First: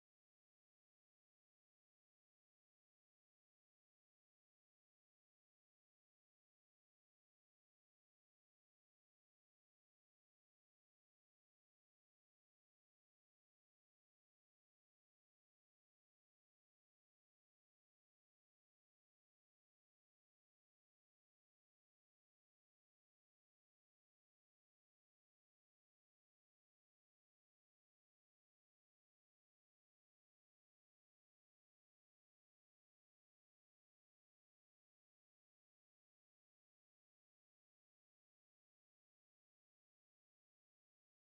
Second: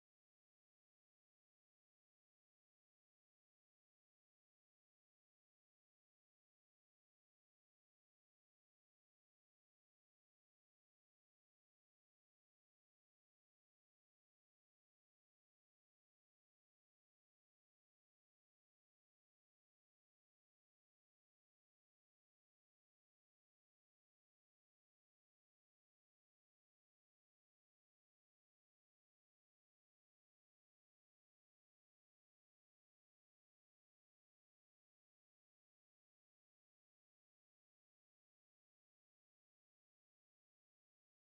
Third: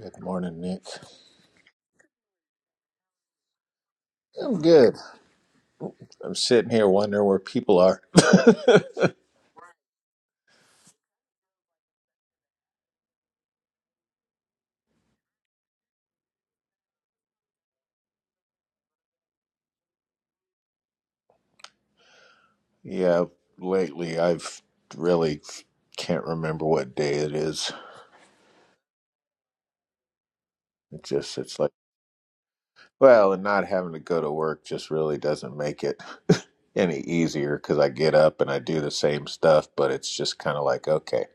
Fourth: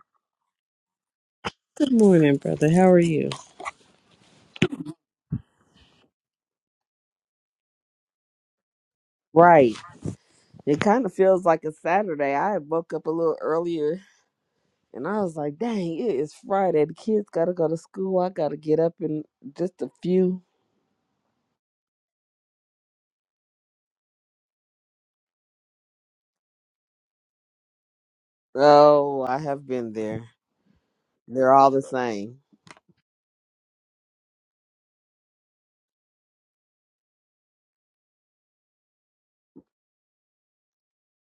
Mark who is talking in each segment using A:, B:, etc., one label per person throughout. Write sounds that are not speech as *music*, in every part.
A: Good morning, Nick.
B: Good morning, brother. How are you?
A: I'm good. I'm sitting here wondering where people are. *laughs*
B: Right. It kind of feels like a Saturday. I woke up a little earlier and I was like, dang, it is Friday. The kids got to go to school. I got to get up in just a few.
A: yeah, lately I've really can't remember what day it is.
B: Oh, I have been there.
A: It just it's
B: They're
A: like
B: all the same.
A: Well, and not having to go to work just really doesn't make it *laughs* any easier because I get up and I do the same stuff, but it's just kind of like, okay,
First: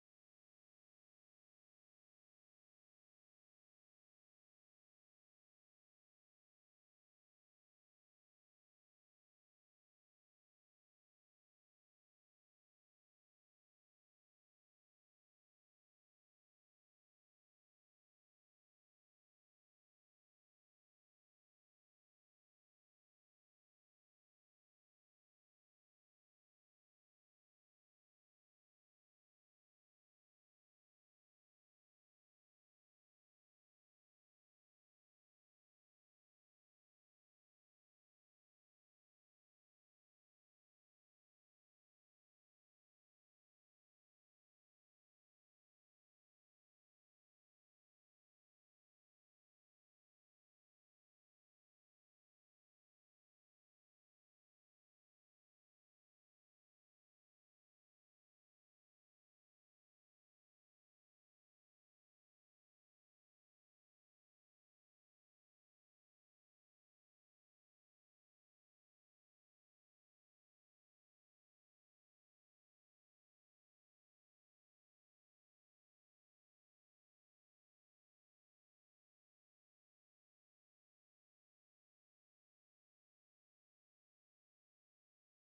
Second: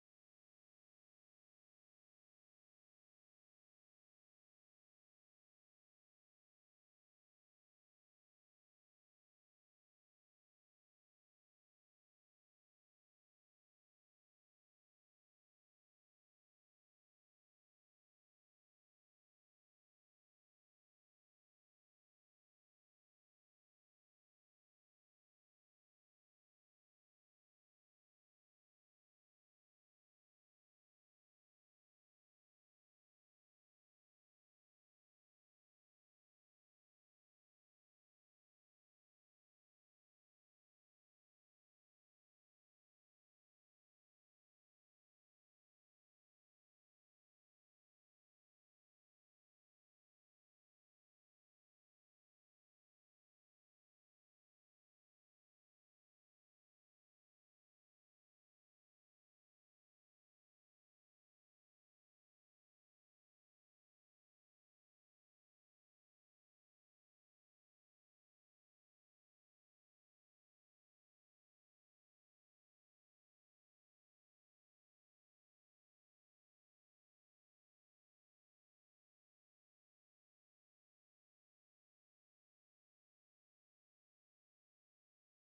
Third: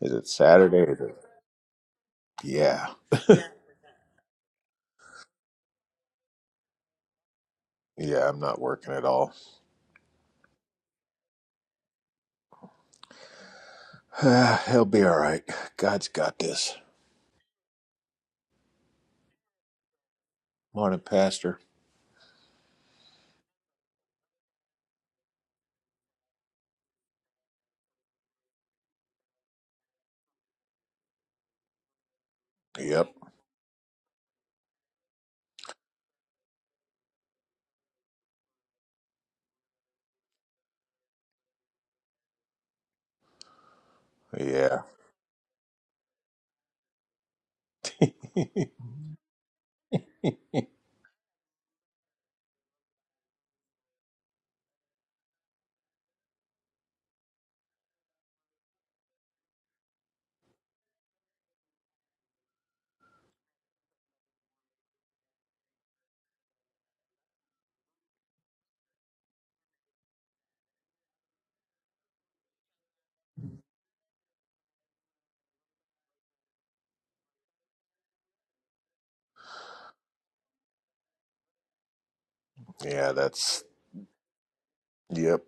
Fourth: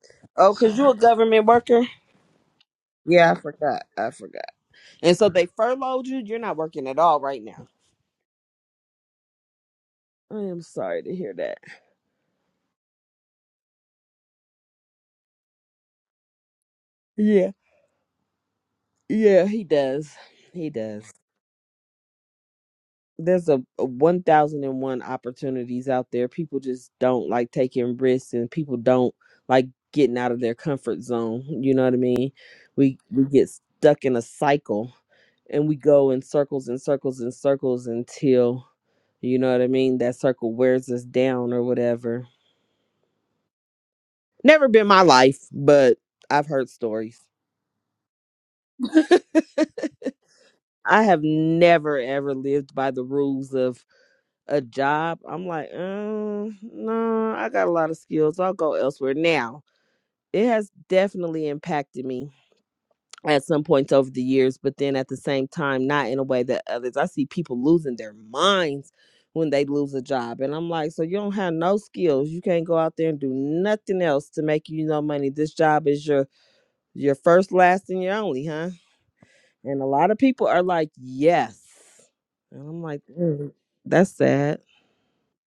A: is it
B: Oh, because
A: Saturday?
B: you're a
A: Is it? *sighs*
B: government worker?
A: Yeah,
B: Yeah, I forgot. I forgot. And so they furloughed you. You're not working at all right now.
A: yeah, I'm not working at all.
B: I am sorry to hear that.
A: *sighs* He'll be all right. God's got this.
B: Yeah. Yeah, he does. He
A: Morning,
B: does.
A: Pastor.
B: there's a, a 1001 opportunities out there people just don't like taking risks and people don't like getting out of their comfort zone you know what i mean we
A: Yep.
B: we get stuck in a cycle and we go in circles and circles and circles until you know what i mean that circle wears us down or whatever never
A: Yeah.
B: been my life but i've heard stories
A: *laughs*
B: *laughs* i have never ever lived by the rules of. a job, I'm like, um, no, I got a lot of skills. I'll go elsewhere. Now, it has definitely impacted me at some points over the years, but then at the same time, not in a way that others. I see people losing their minds when they lose a job. And I'm like, so you don't have no skills. You can't go out there and do nothing else to make you no money. This job is your your first, last, and your only, huh? And a lot of people are like, yes. And I'm like,
A: Yeah,
B: "Mm,
A: that's,
B: that's sad.
A: yep.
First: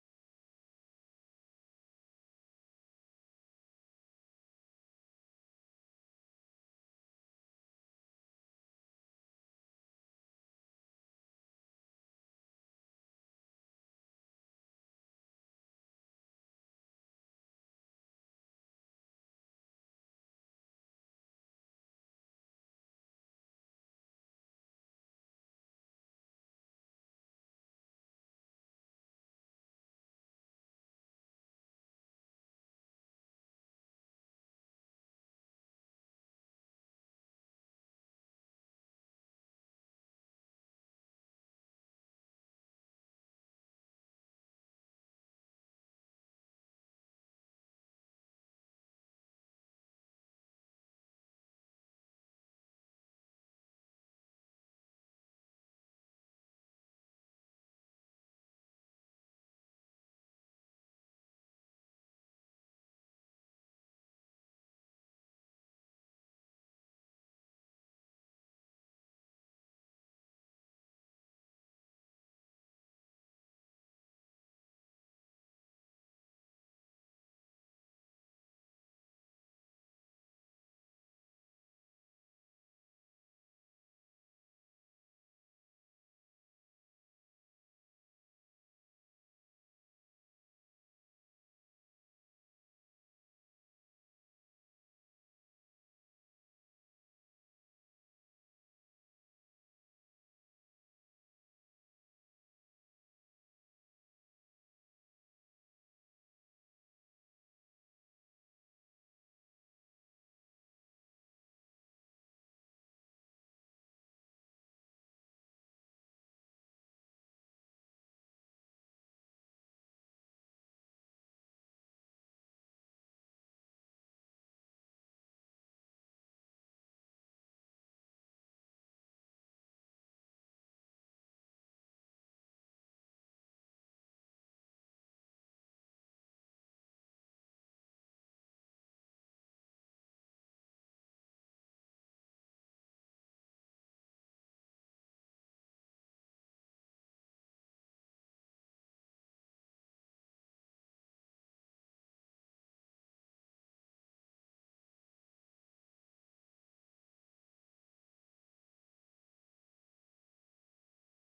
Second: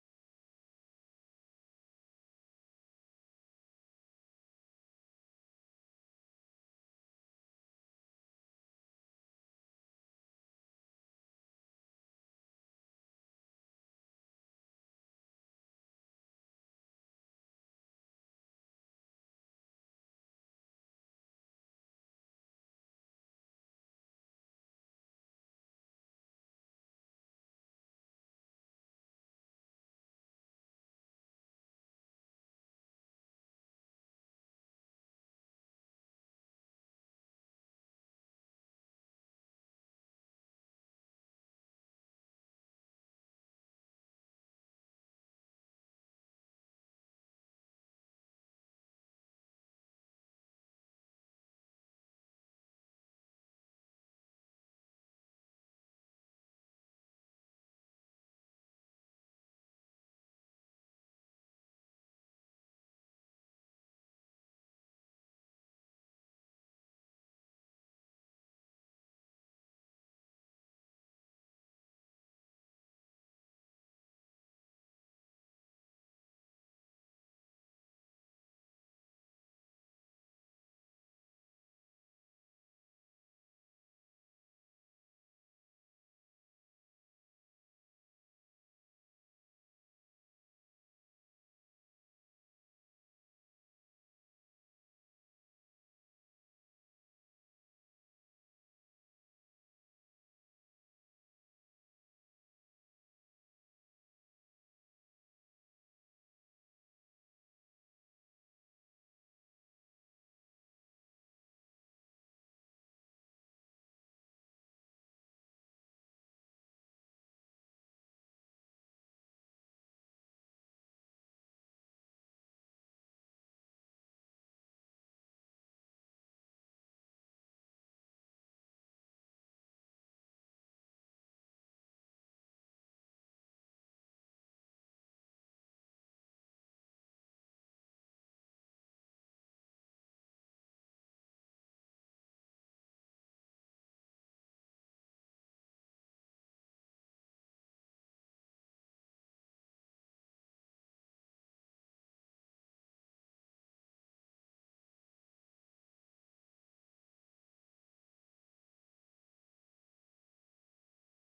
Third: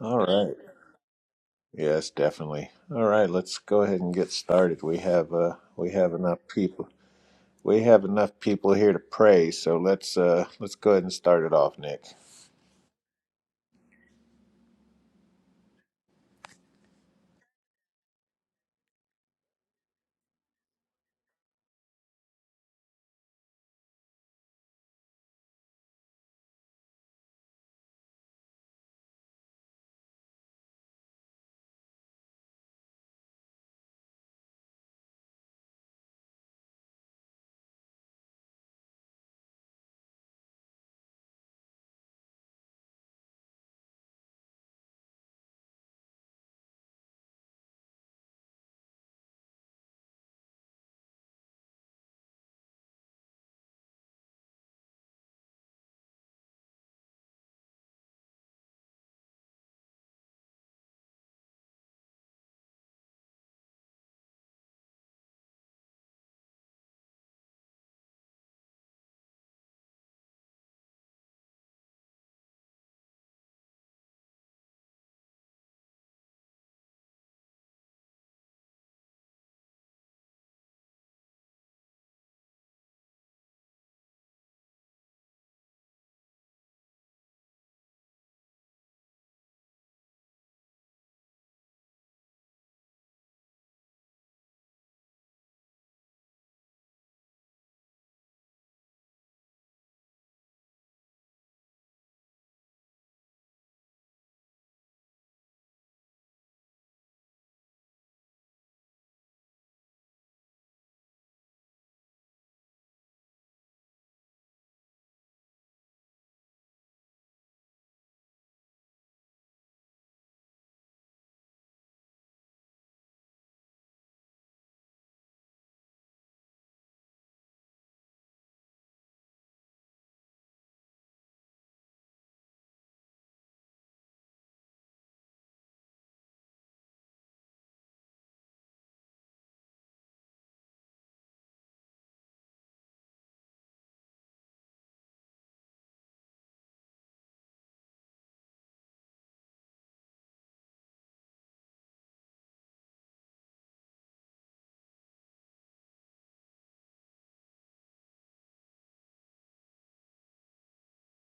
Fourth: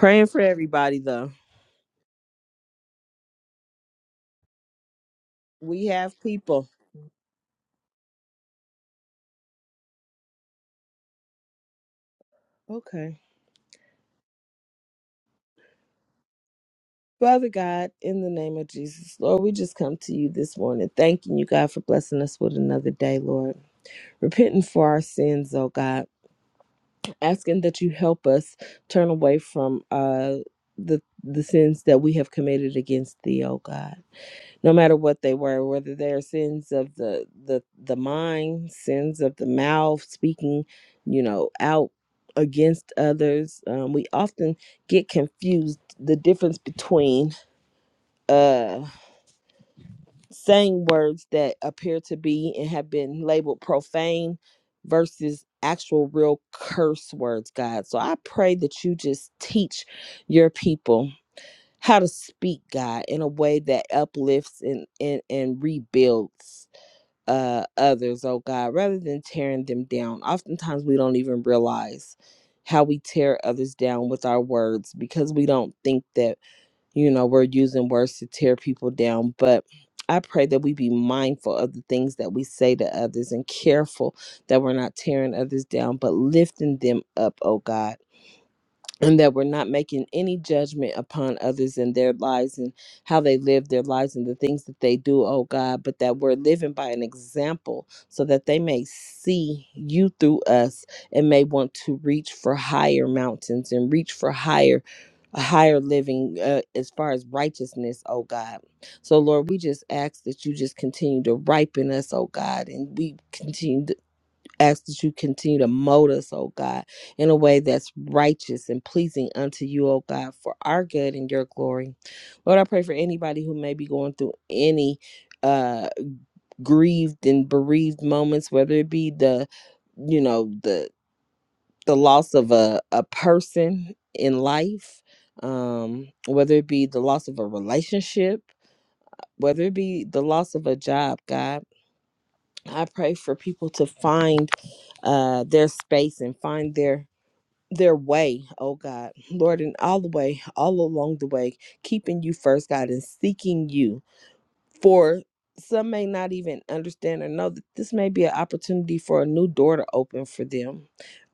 A: All
B: for
A: right.
B: everybody though.
A: Yes, definitely. All right, let's go ahead and get started. We have, uh,
B: We
A: we have
B: have
A: enough
B: people.
A: people. We have enough people here to pray, so let's uh let's go ahead and start it off, Nick.
B: Okay. Father God, in the name of Jesus, Lord, we just come to you this morning, thanking you, God, for blessing us with another day, Lord. Repenting for our sins, oh God. Asking that you help us turn away from uh the the sins that we have committed against thee, oh God. no matter what they were, whether they're sins of the the the mind, sins of the mouth, speaking, you know, out against others. Um, we often get confused the difference between uh saying words that appear to be and have been labeled profane versus actual real curse words, God. So I pray that you just teach your people how to speak God in a way that uplifts and and, and rebuilds uh, others, oh God, rather than tearing them down. Oftentimes we don't even realize how we tear others down with our words because we don't think that, you know, we're using words to tear people down. But I pray that we be mindful of the things that we say to others and careful that we're not tearing others down, but lifting them up, oh God and that we're not making any judgment upon others and their lives and how they live their lives and the things that they do, oh God, but that we're living by an example so that they may see you through us and may want to reach for higher mountains and reach for higher a higher living uh, as far as righteousness, oh God. So, Lord, we just ask that you just continue to ripen us, oh God, and we continue ask that you continue to mold us, oh God, in a way that's righteous and pleasing unto you, oh God, for our good and your glory. Lord, I pray for anybody who may be going through any uh grieved and bereaved moments, whether it be the, you know, the the loss of a, a person in life, um, whether it be the loss of a relationship, whether it be the loss of a job, God. I pray for people to find uh, their space and find their their way, oh God, Lord, and all the way, all along the way, keeping you first, God, and seeking you. For some may not even understand or know that this may be an opportunity for a new door to open for them,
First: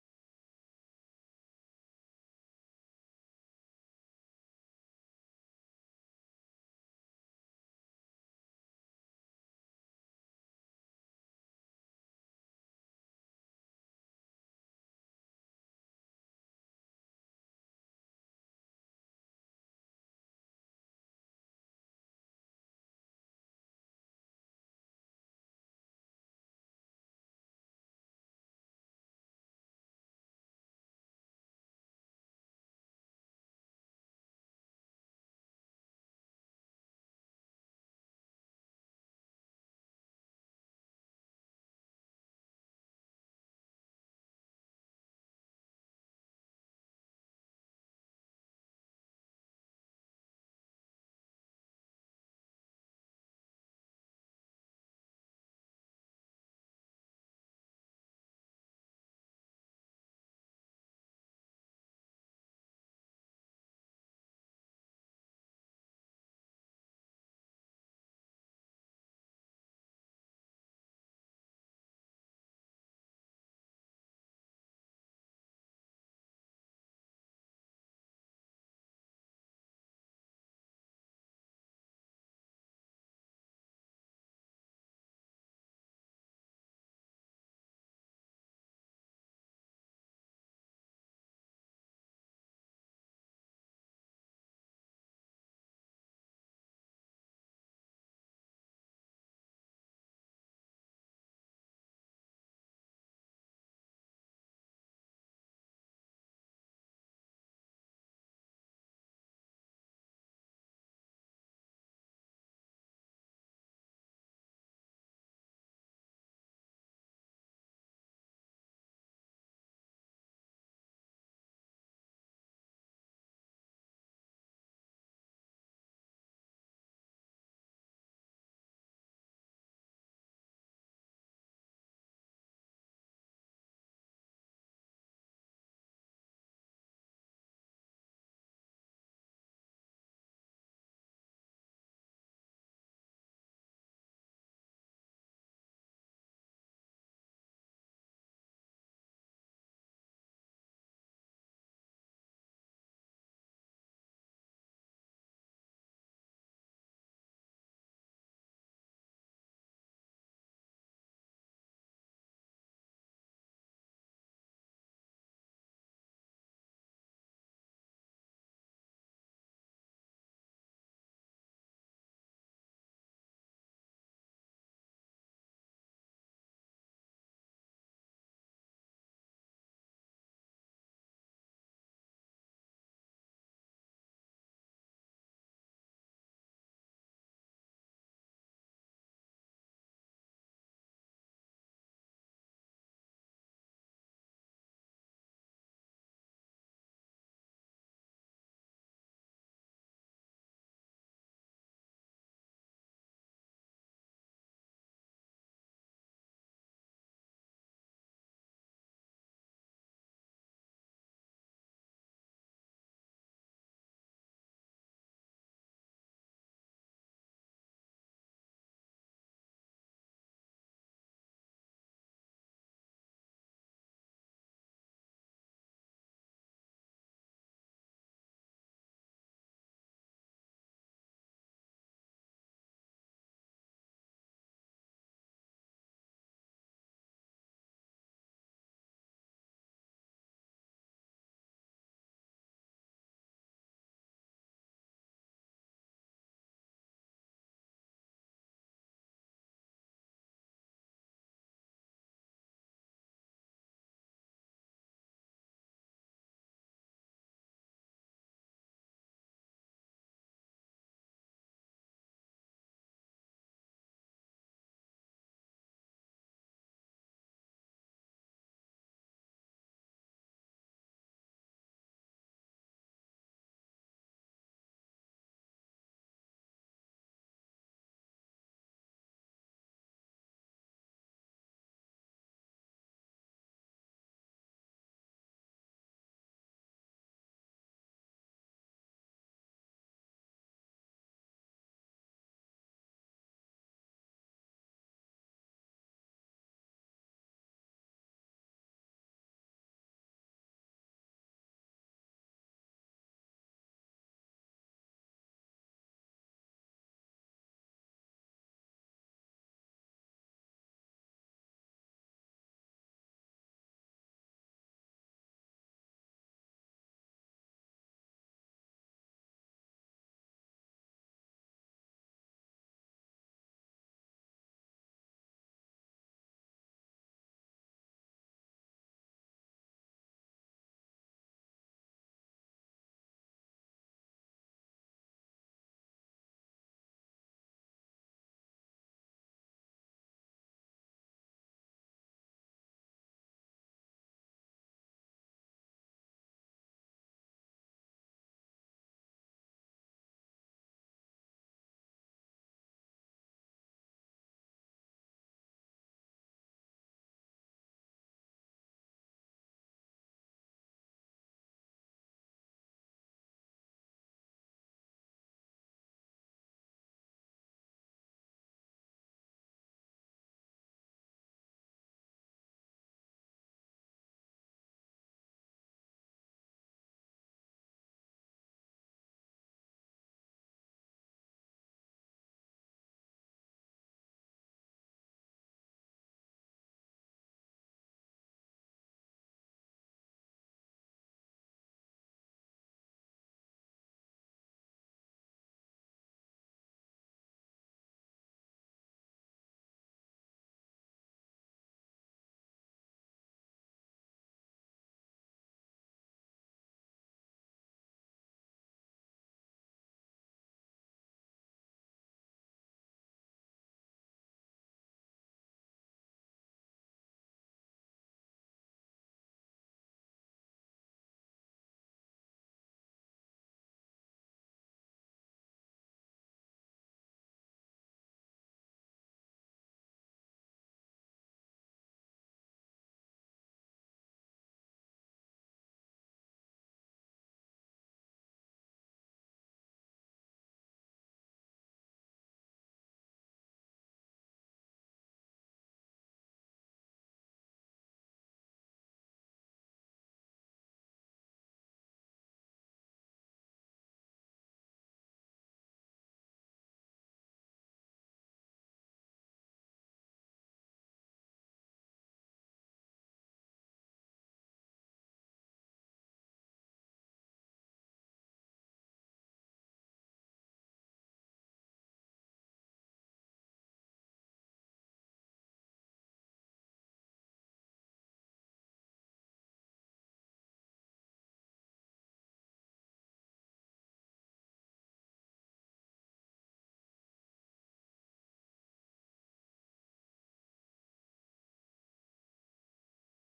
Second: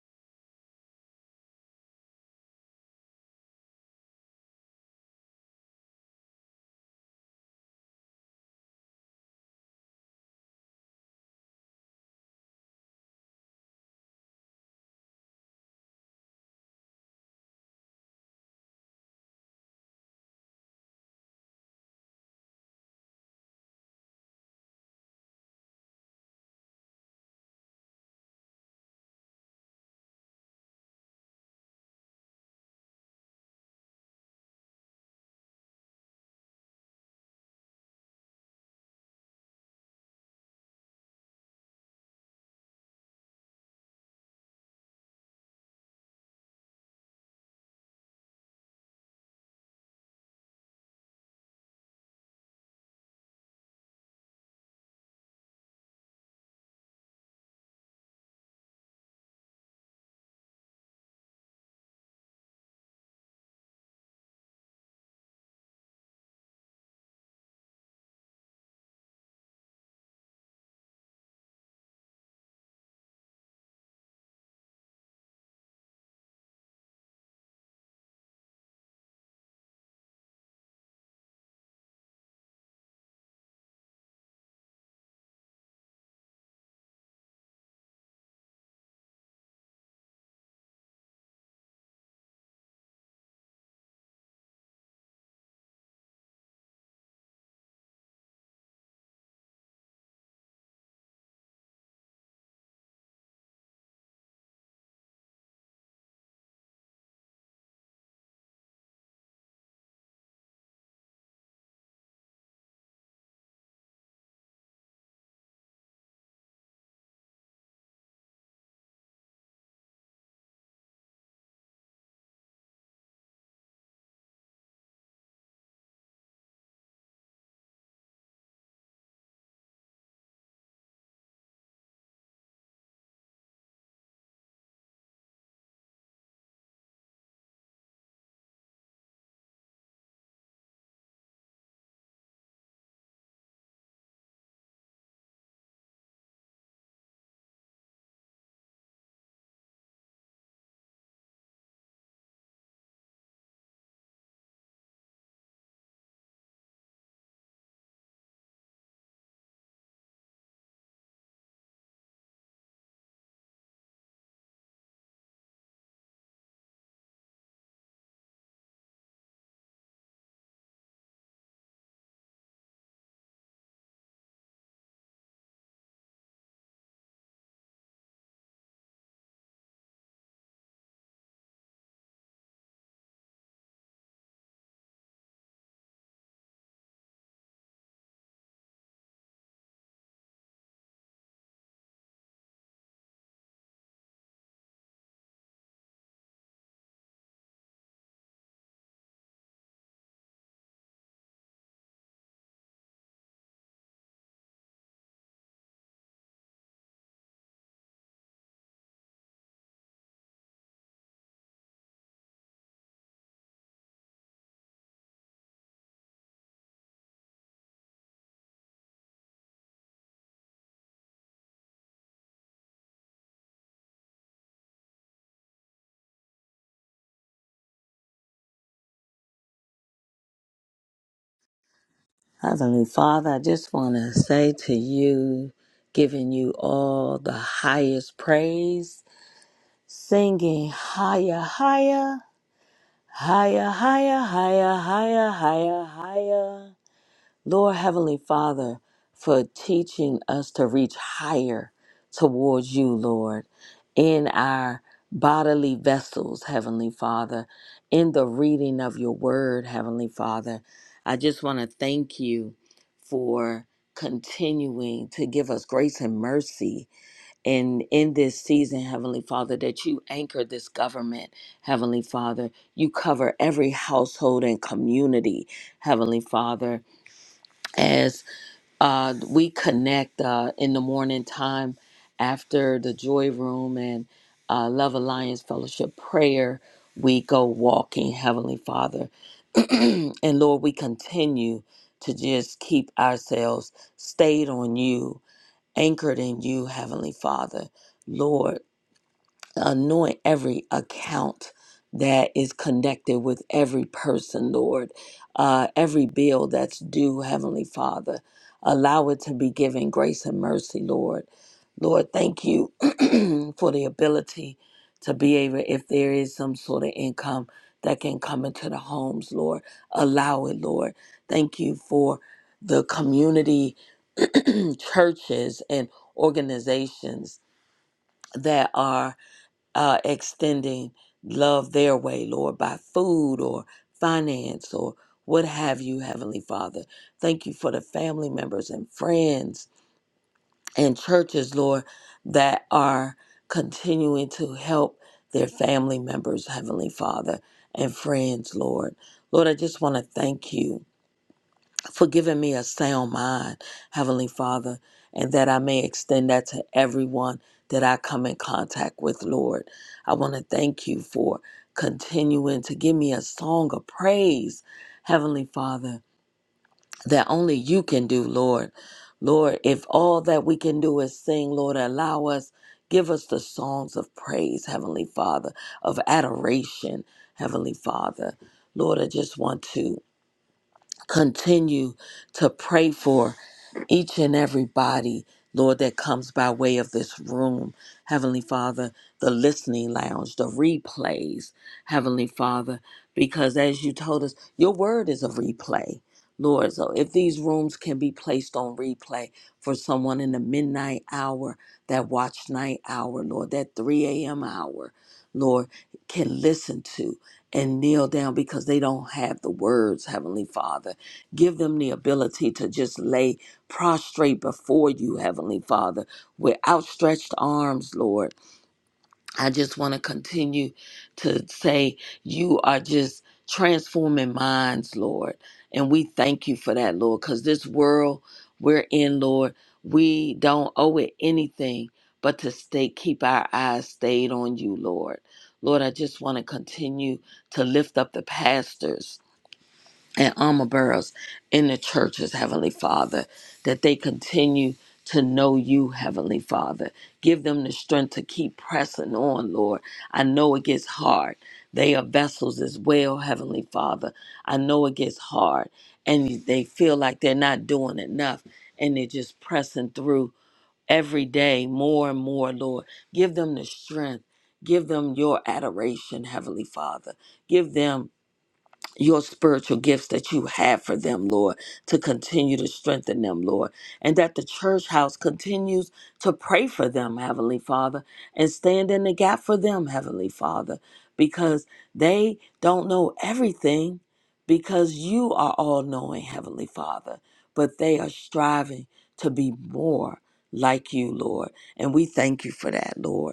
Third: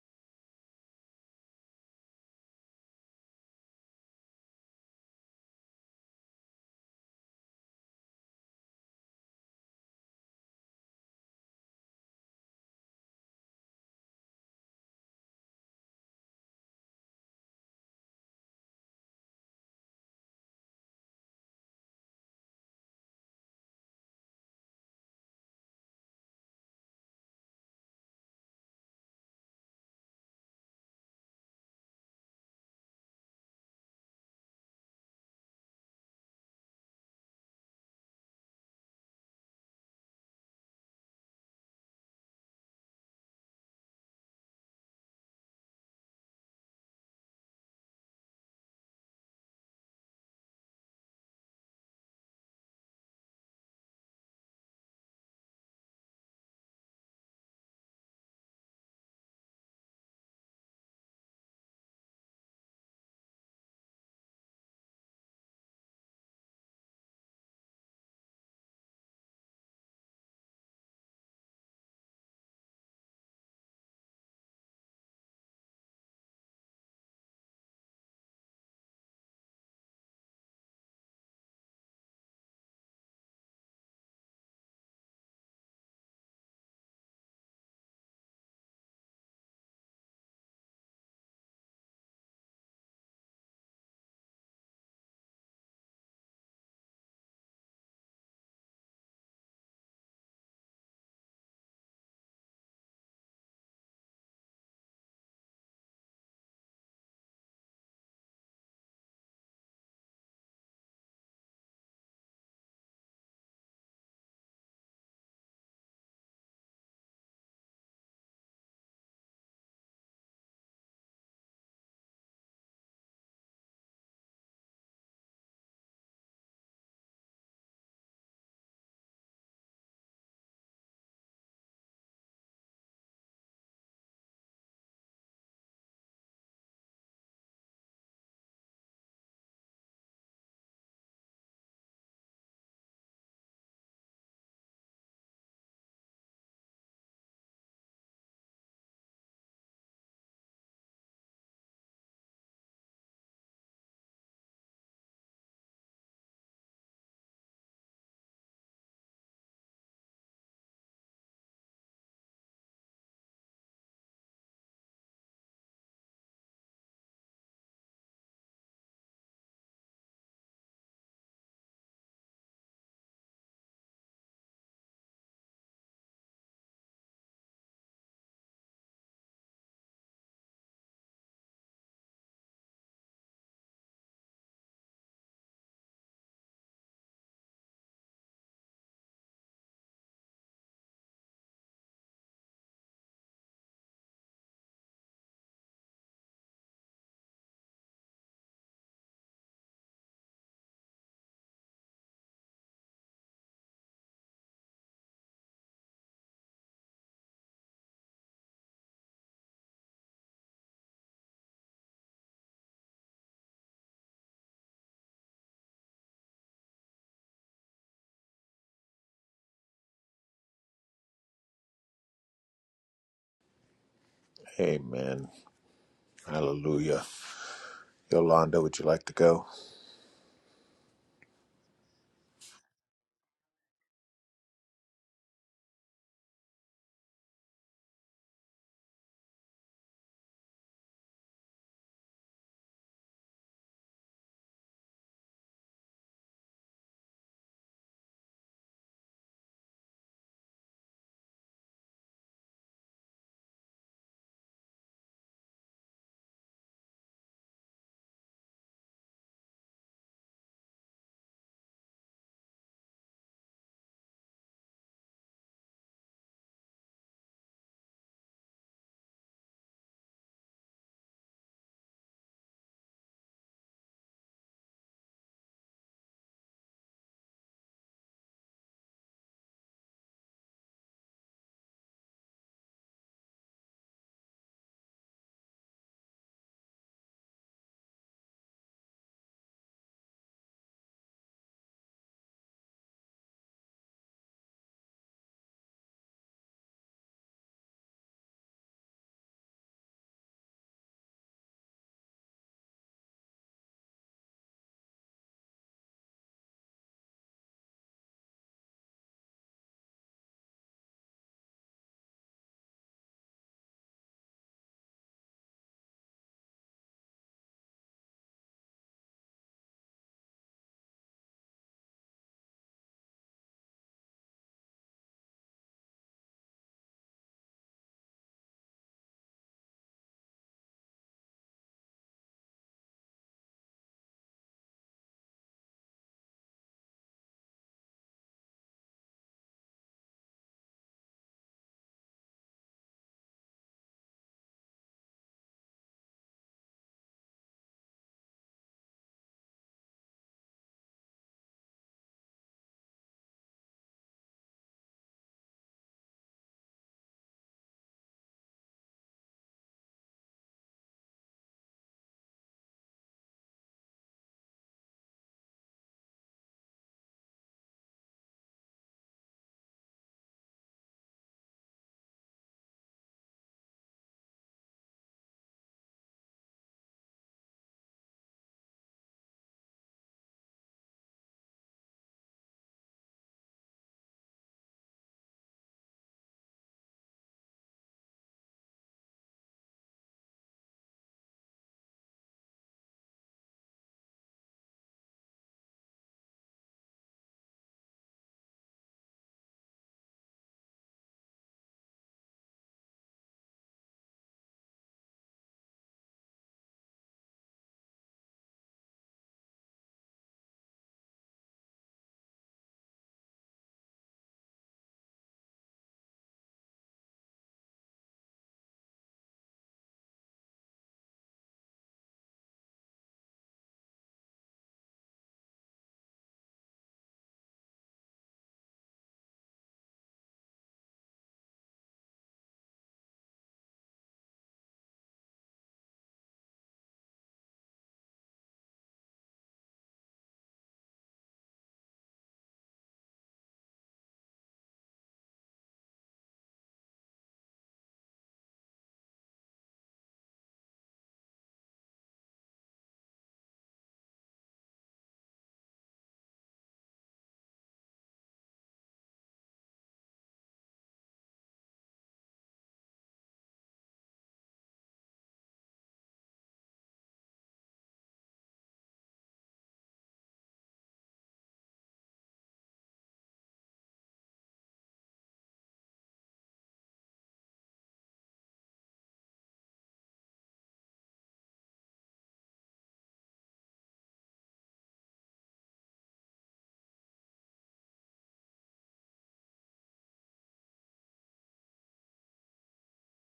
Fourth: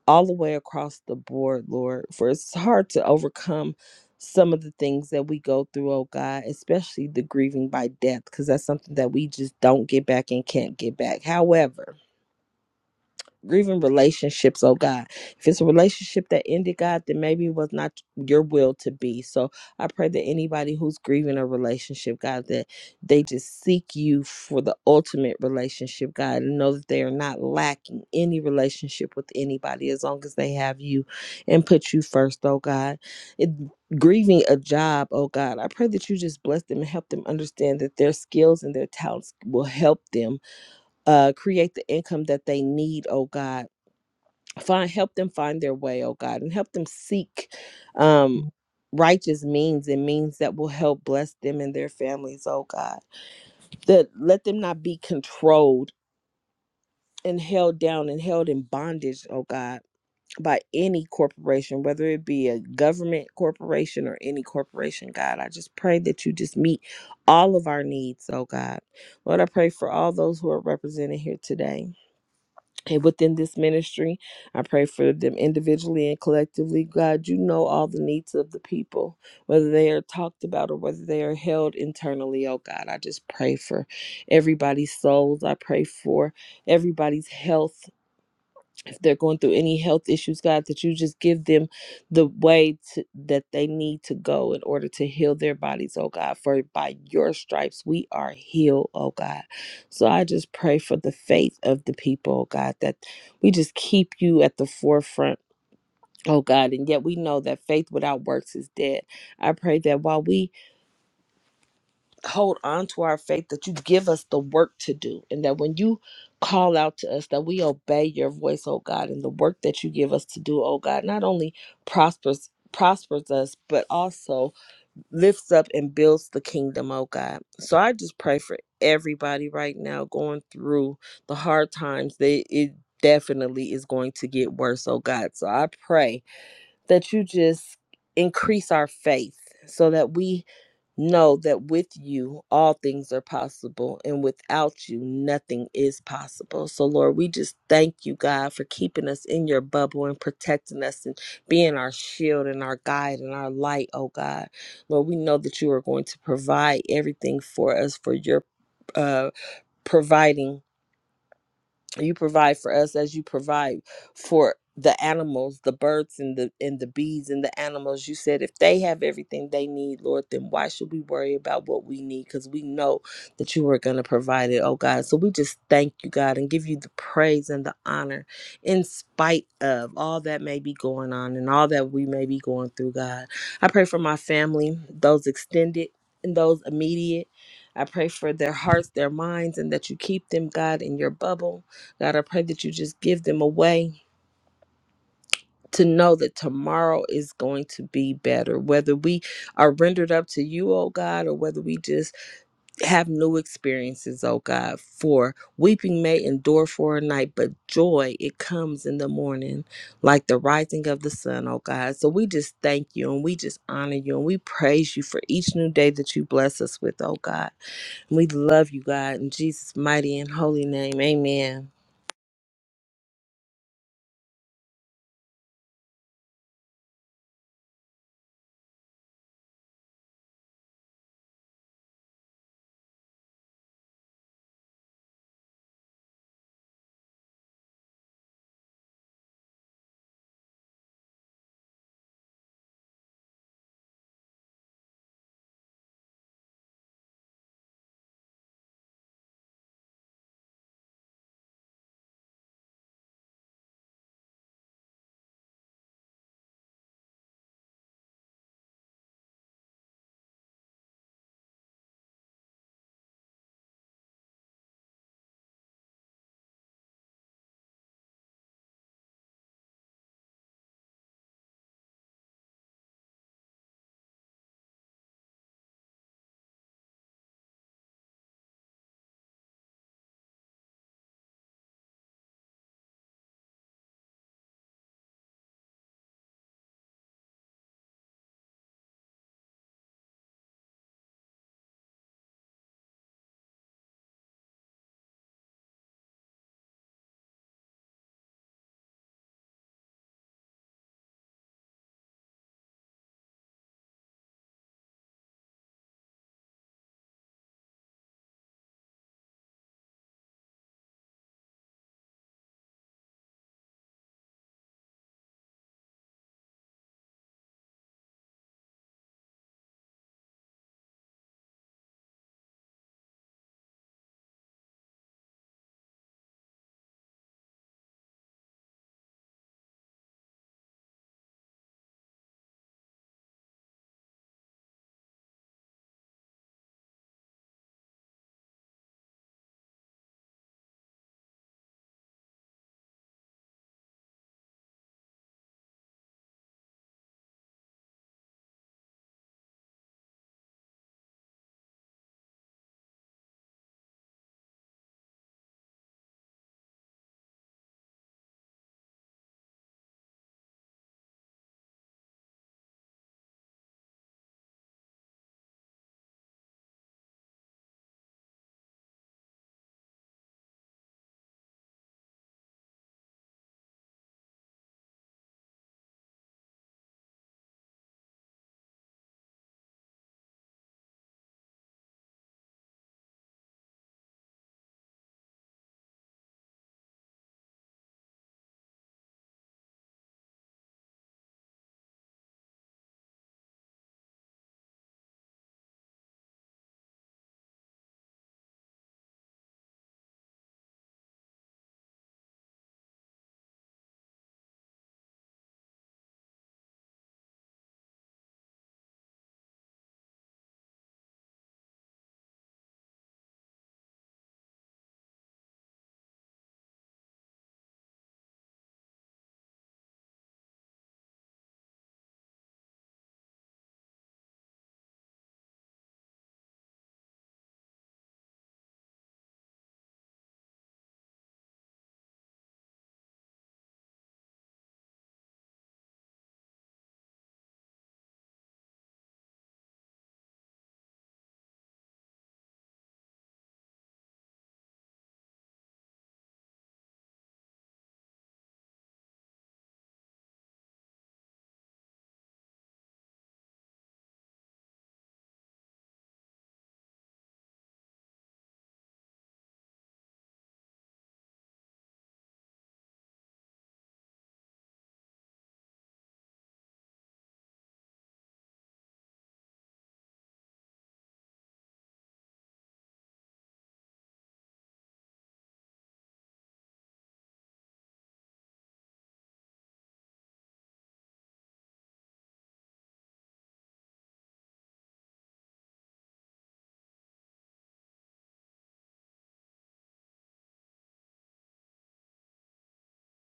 B: all the way across the board, Lord. For it's hard to overcome some of the things that we go through, oh God, especially the grieving by death, because that's something that we just don't get back and can't get back. However, even relationships, oh God. If it's a relationship that ended, God, then maybe it was not your will to be. So I pray that anybody who's grieving a relationship, God, that they just seek you for the ultimate relationship, God, and know that they are not lacking any relationship with anybody as long as they have you and put you first, oh God. It, grieving a job, oh God, I pray that you just bless them and help them understand that their skills and their talents will help them uh, create the income that they need, oh God find help them find their way oh god and help them seek um righteous means and means that will help bless them and their families oh god that let them not be controlled and held down and held in bondage oh god by any corporation whether it be a government corporation or any corporation god i just pray that you just meet all of our needs oh god lord i pray for all those who are represented here today and within this ministry. I pray for them individually and collectively. God, you know all the needs of the people, whether they are talked about or whether they are held internally. Oh God, I just pray for everybody's souls. I pray for everybody's health they're going through any health issues, God, that you just give them the way to, that they need to go in order to heal their bodies, oh God. For by your stripes we are healed, oh God. So I just pray for the faith of the people, oh God, that we just keep you at the forefront. Oh God, and yet we know that faith without works is dead. I pray that while we hold on to our faith that you give us the work to do and that when you call out to us that we obey your voice oh god and the work that you give us to do oh god not only prospers prospers us but also lifts up and builds the kingdom oh god so i just pray for everybody right now going through the hard times they it definitely is going to get worse oh god so i pray that you just increase our faith so that we know that with you all things are possible and without you nothing is possible. So Lord, we just thank you God for keeping us in your bubble and protecting us and being our shield and our guide and our light, oh God. Lord, we know that you are going to provide everything for us for your uh providing you provide for us as you provide for the animals the birds and the and the bees and the animals you said if they have everything they need lord then why should we worry about what we need because we know that you are going to provide it oh god so we just thank you god and give you the praise and the honor in spite of all that may be going on and all that we may be going through god i pray for my family those extended and those immediate i pray for their hearts their minds and that you keep them god in your bubble God, I pray that you just give them a way to know that tomorrow is going to be better, whether we are rendered up to you, oh God, or whether we just have new experiences, oh God. For weeping may endure for a night, but joy, it comes in the morning like the rising of the sun, oh God. So we just thank you and we just honor you and we praise you for each new day that you bless us with, oh God. And We love you, God, in Jesus' mighty and holy name. Amen.
A: Amen. Hallelujah. Yolanda, would you like to go?
C: Heavenly Father, I just want to say to you, giving you all the highest praise, singing higher, higher, higher, higher, higher, higher, higher, higher. Lord Heavenly Father, for teaching us to reach higher towards you, Lord, in our bodily vessels, Heavenly Father, in the reading of your word, Heavenly Father. I just want to thank you for continuing to give us grace and mercy and in this season heavenly father that you anchor this government heavenly father you cover every household and community heavenly father as uh, we connect uh, in the morning time after the joy room and uh, love alliance fellowship prayer we go walking heavenly father *clears throat* and lord we continue to just keep ourselves stayed on you anchored in you heavenly father lord anoint every account that is connected with every person, Lord. Uh, every bill that's due, Heavenly Father. Allow it to be given grace and mercy, Lord. Lord, thank you *clears throat* for the ability to be able, if there is some sort of income that can come into the homes, Lord, allow it, Lord. Thank you for the community *clears throat* churches and organizations that are uh, extending love their way, Lord, by food or finance or what have you, Heavenly Father. Thank you for the family members and friends and churches, Lord, that are continuing to help their family members, Heavenly Father, and friends, Lord. Lord, I just want to thank you for giving me a sound mind, Heavenly Father, and that I may extend that to everyone that I come in contact with, Lord. I want to thank you for continuing to give me a song of praise, Heavenly Father, that only you can do, Lord. Lord, if all that we can do is sing, Lord, allow us, give us the songs of praise, Heavenly Father, of adoration, Heavenly Father. Lord, I just want to continue to pray for each and everybody, Lord, that comes by way of this room. Heavenly Father, the listening lounge, the replays, Heavenly Father, because as you told us, your word is a replay. Lord, so if these rooms can be placed on replay for someone in the midnight hour, that watch night hour, Lord, that 3 a.m. hour, Lord, can listen to and kneel down because they don't have the words, Heavenly Father Give them the ability to just lay prostrate before you, Heavenly Father, with outstretched arms, Lord. I just want to continue to say you are just transforming minds, Lord. And we thank you for that, Lord, because this world we're in, Lord, we don't owe it anything but to stay, keep our eyes stayed on you, Lord. Lord, I just want to continue to lift up the pastors and armor bearers in the churches, Heavenly Father, that they continue to know you, Heavenly Father. Give them the strength to keep pressing on, Lord. I know it gets hard. They are vessels as well, Heavenly Father. I know it gets hard and they feel like they're not doing enough and they're just pressing through every day more and more, Lord. Give them the strength. Give them your adoration, Heavenly Father. Give them your spiritual gifts that you have for them, Lord, to continue to strengthen them, Lord, and that the church house continues to pray for them, Heavenly Father, and stand in the gap for them, Heavenly Father, because they don't know everything because you are all knowing, Heavenly Father, but they are striving to be more like you, Lord, and we thank you for that, Lord.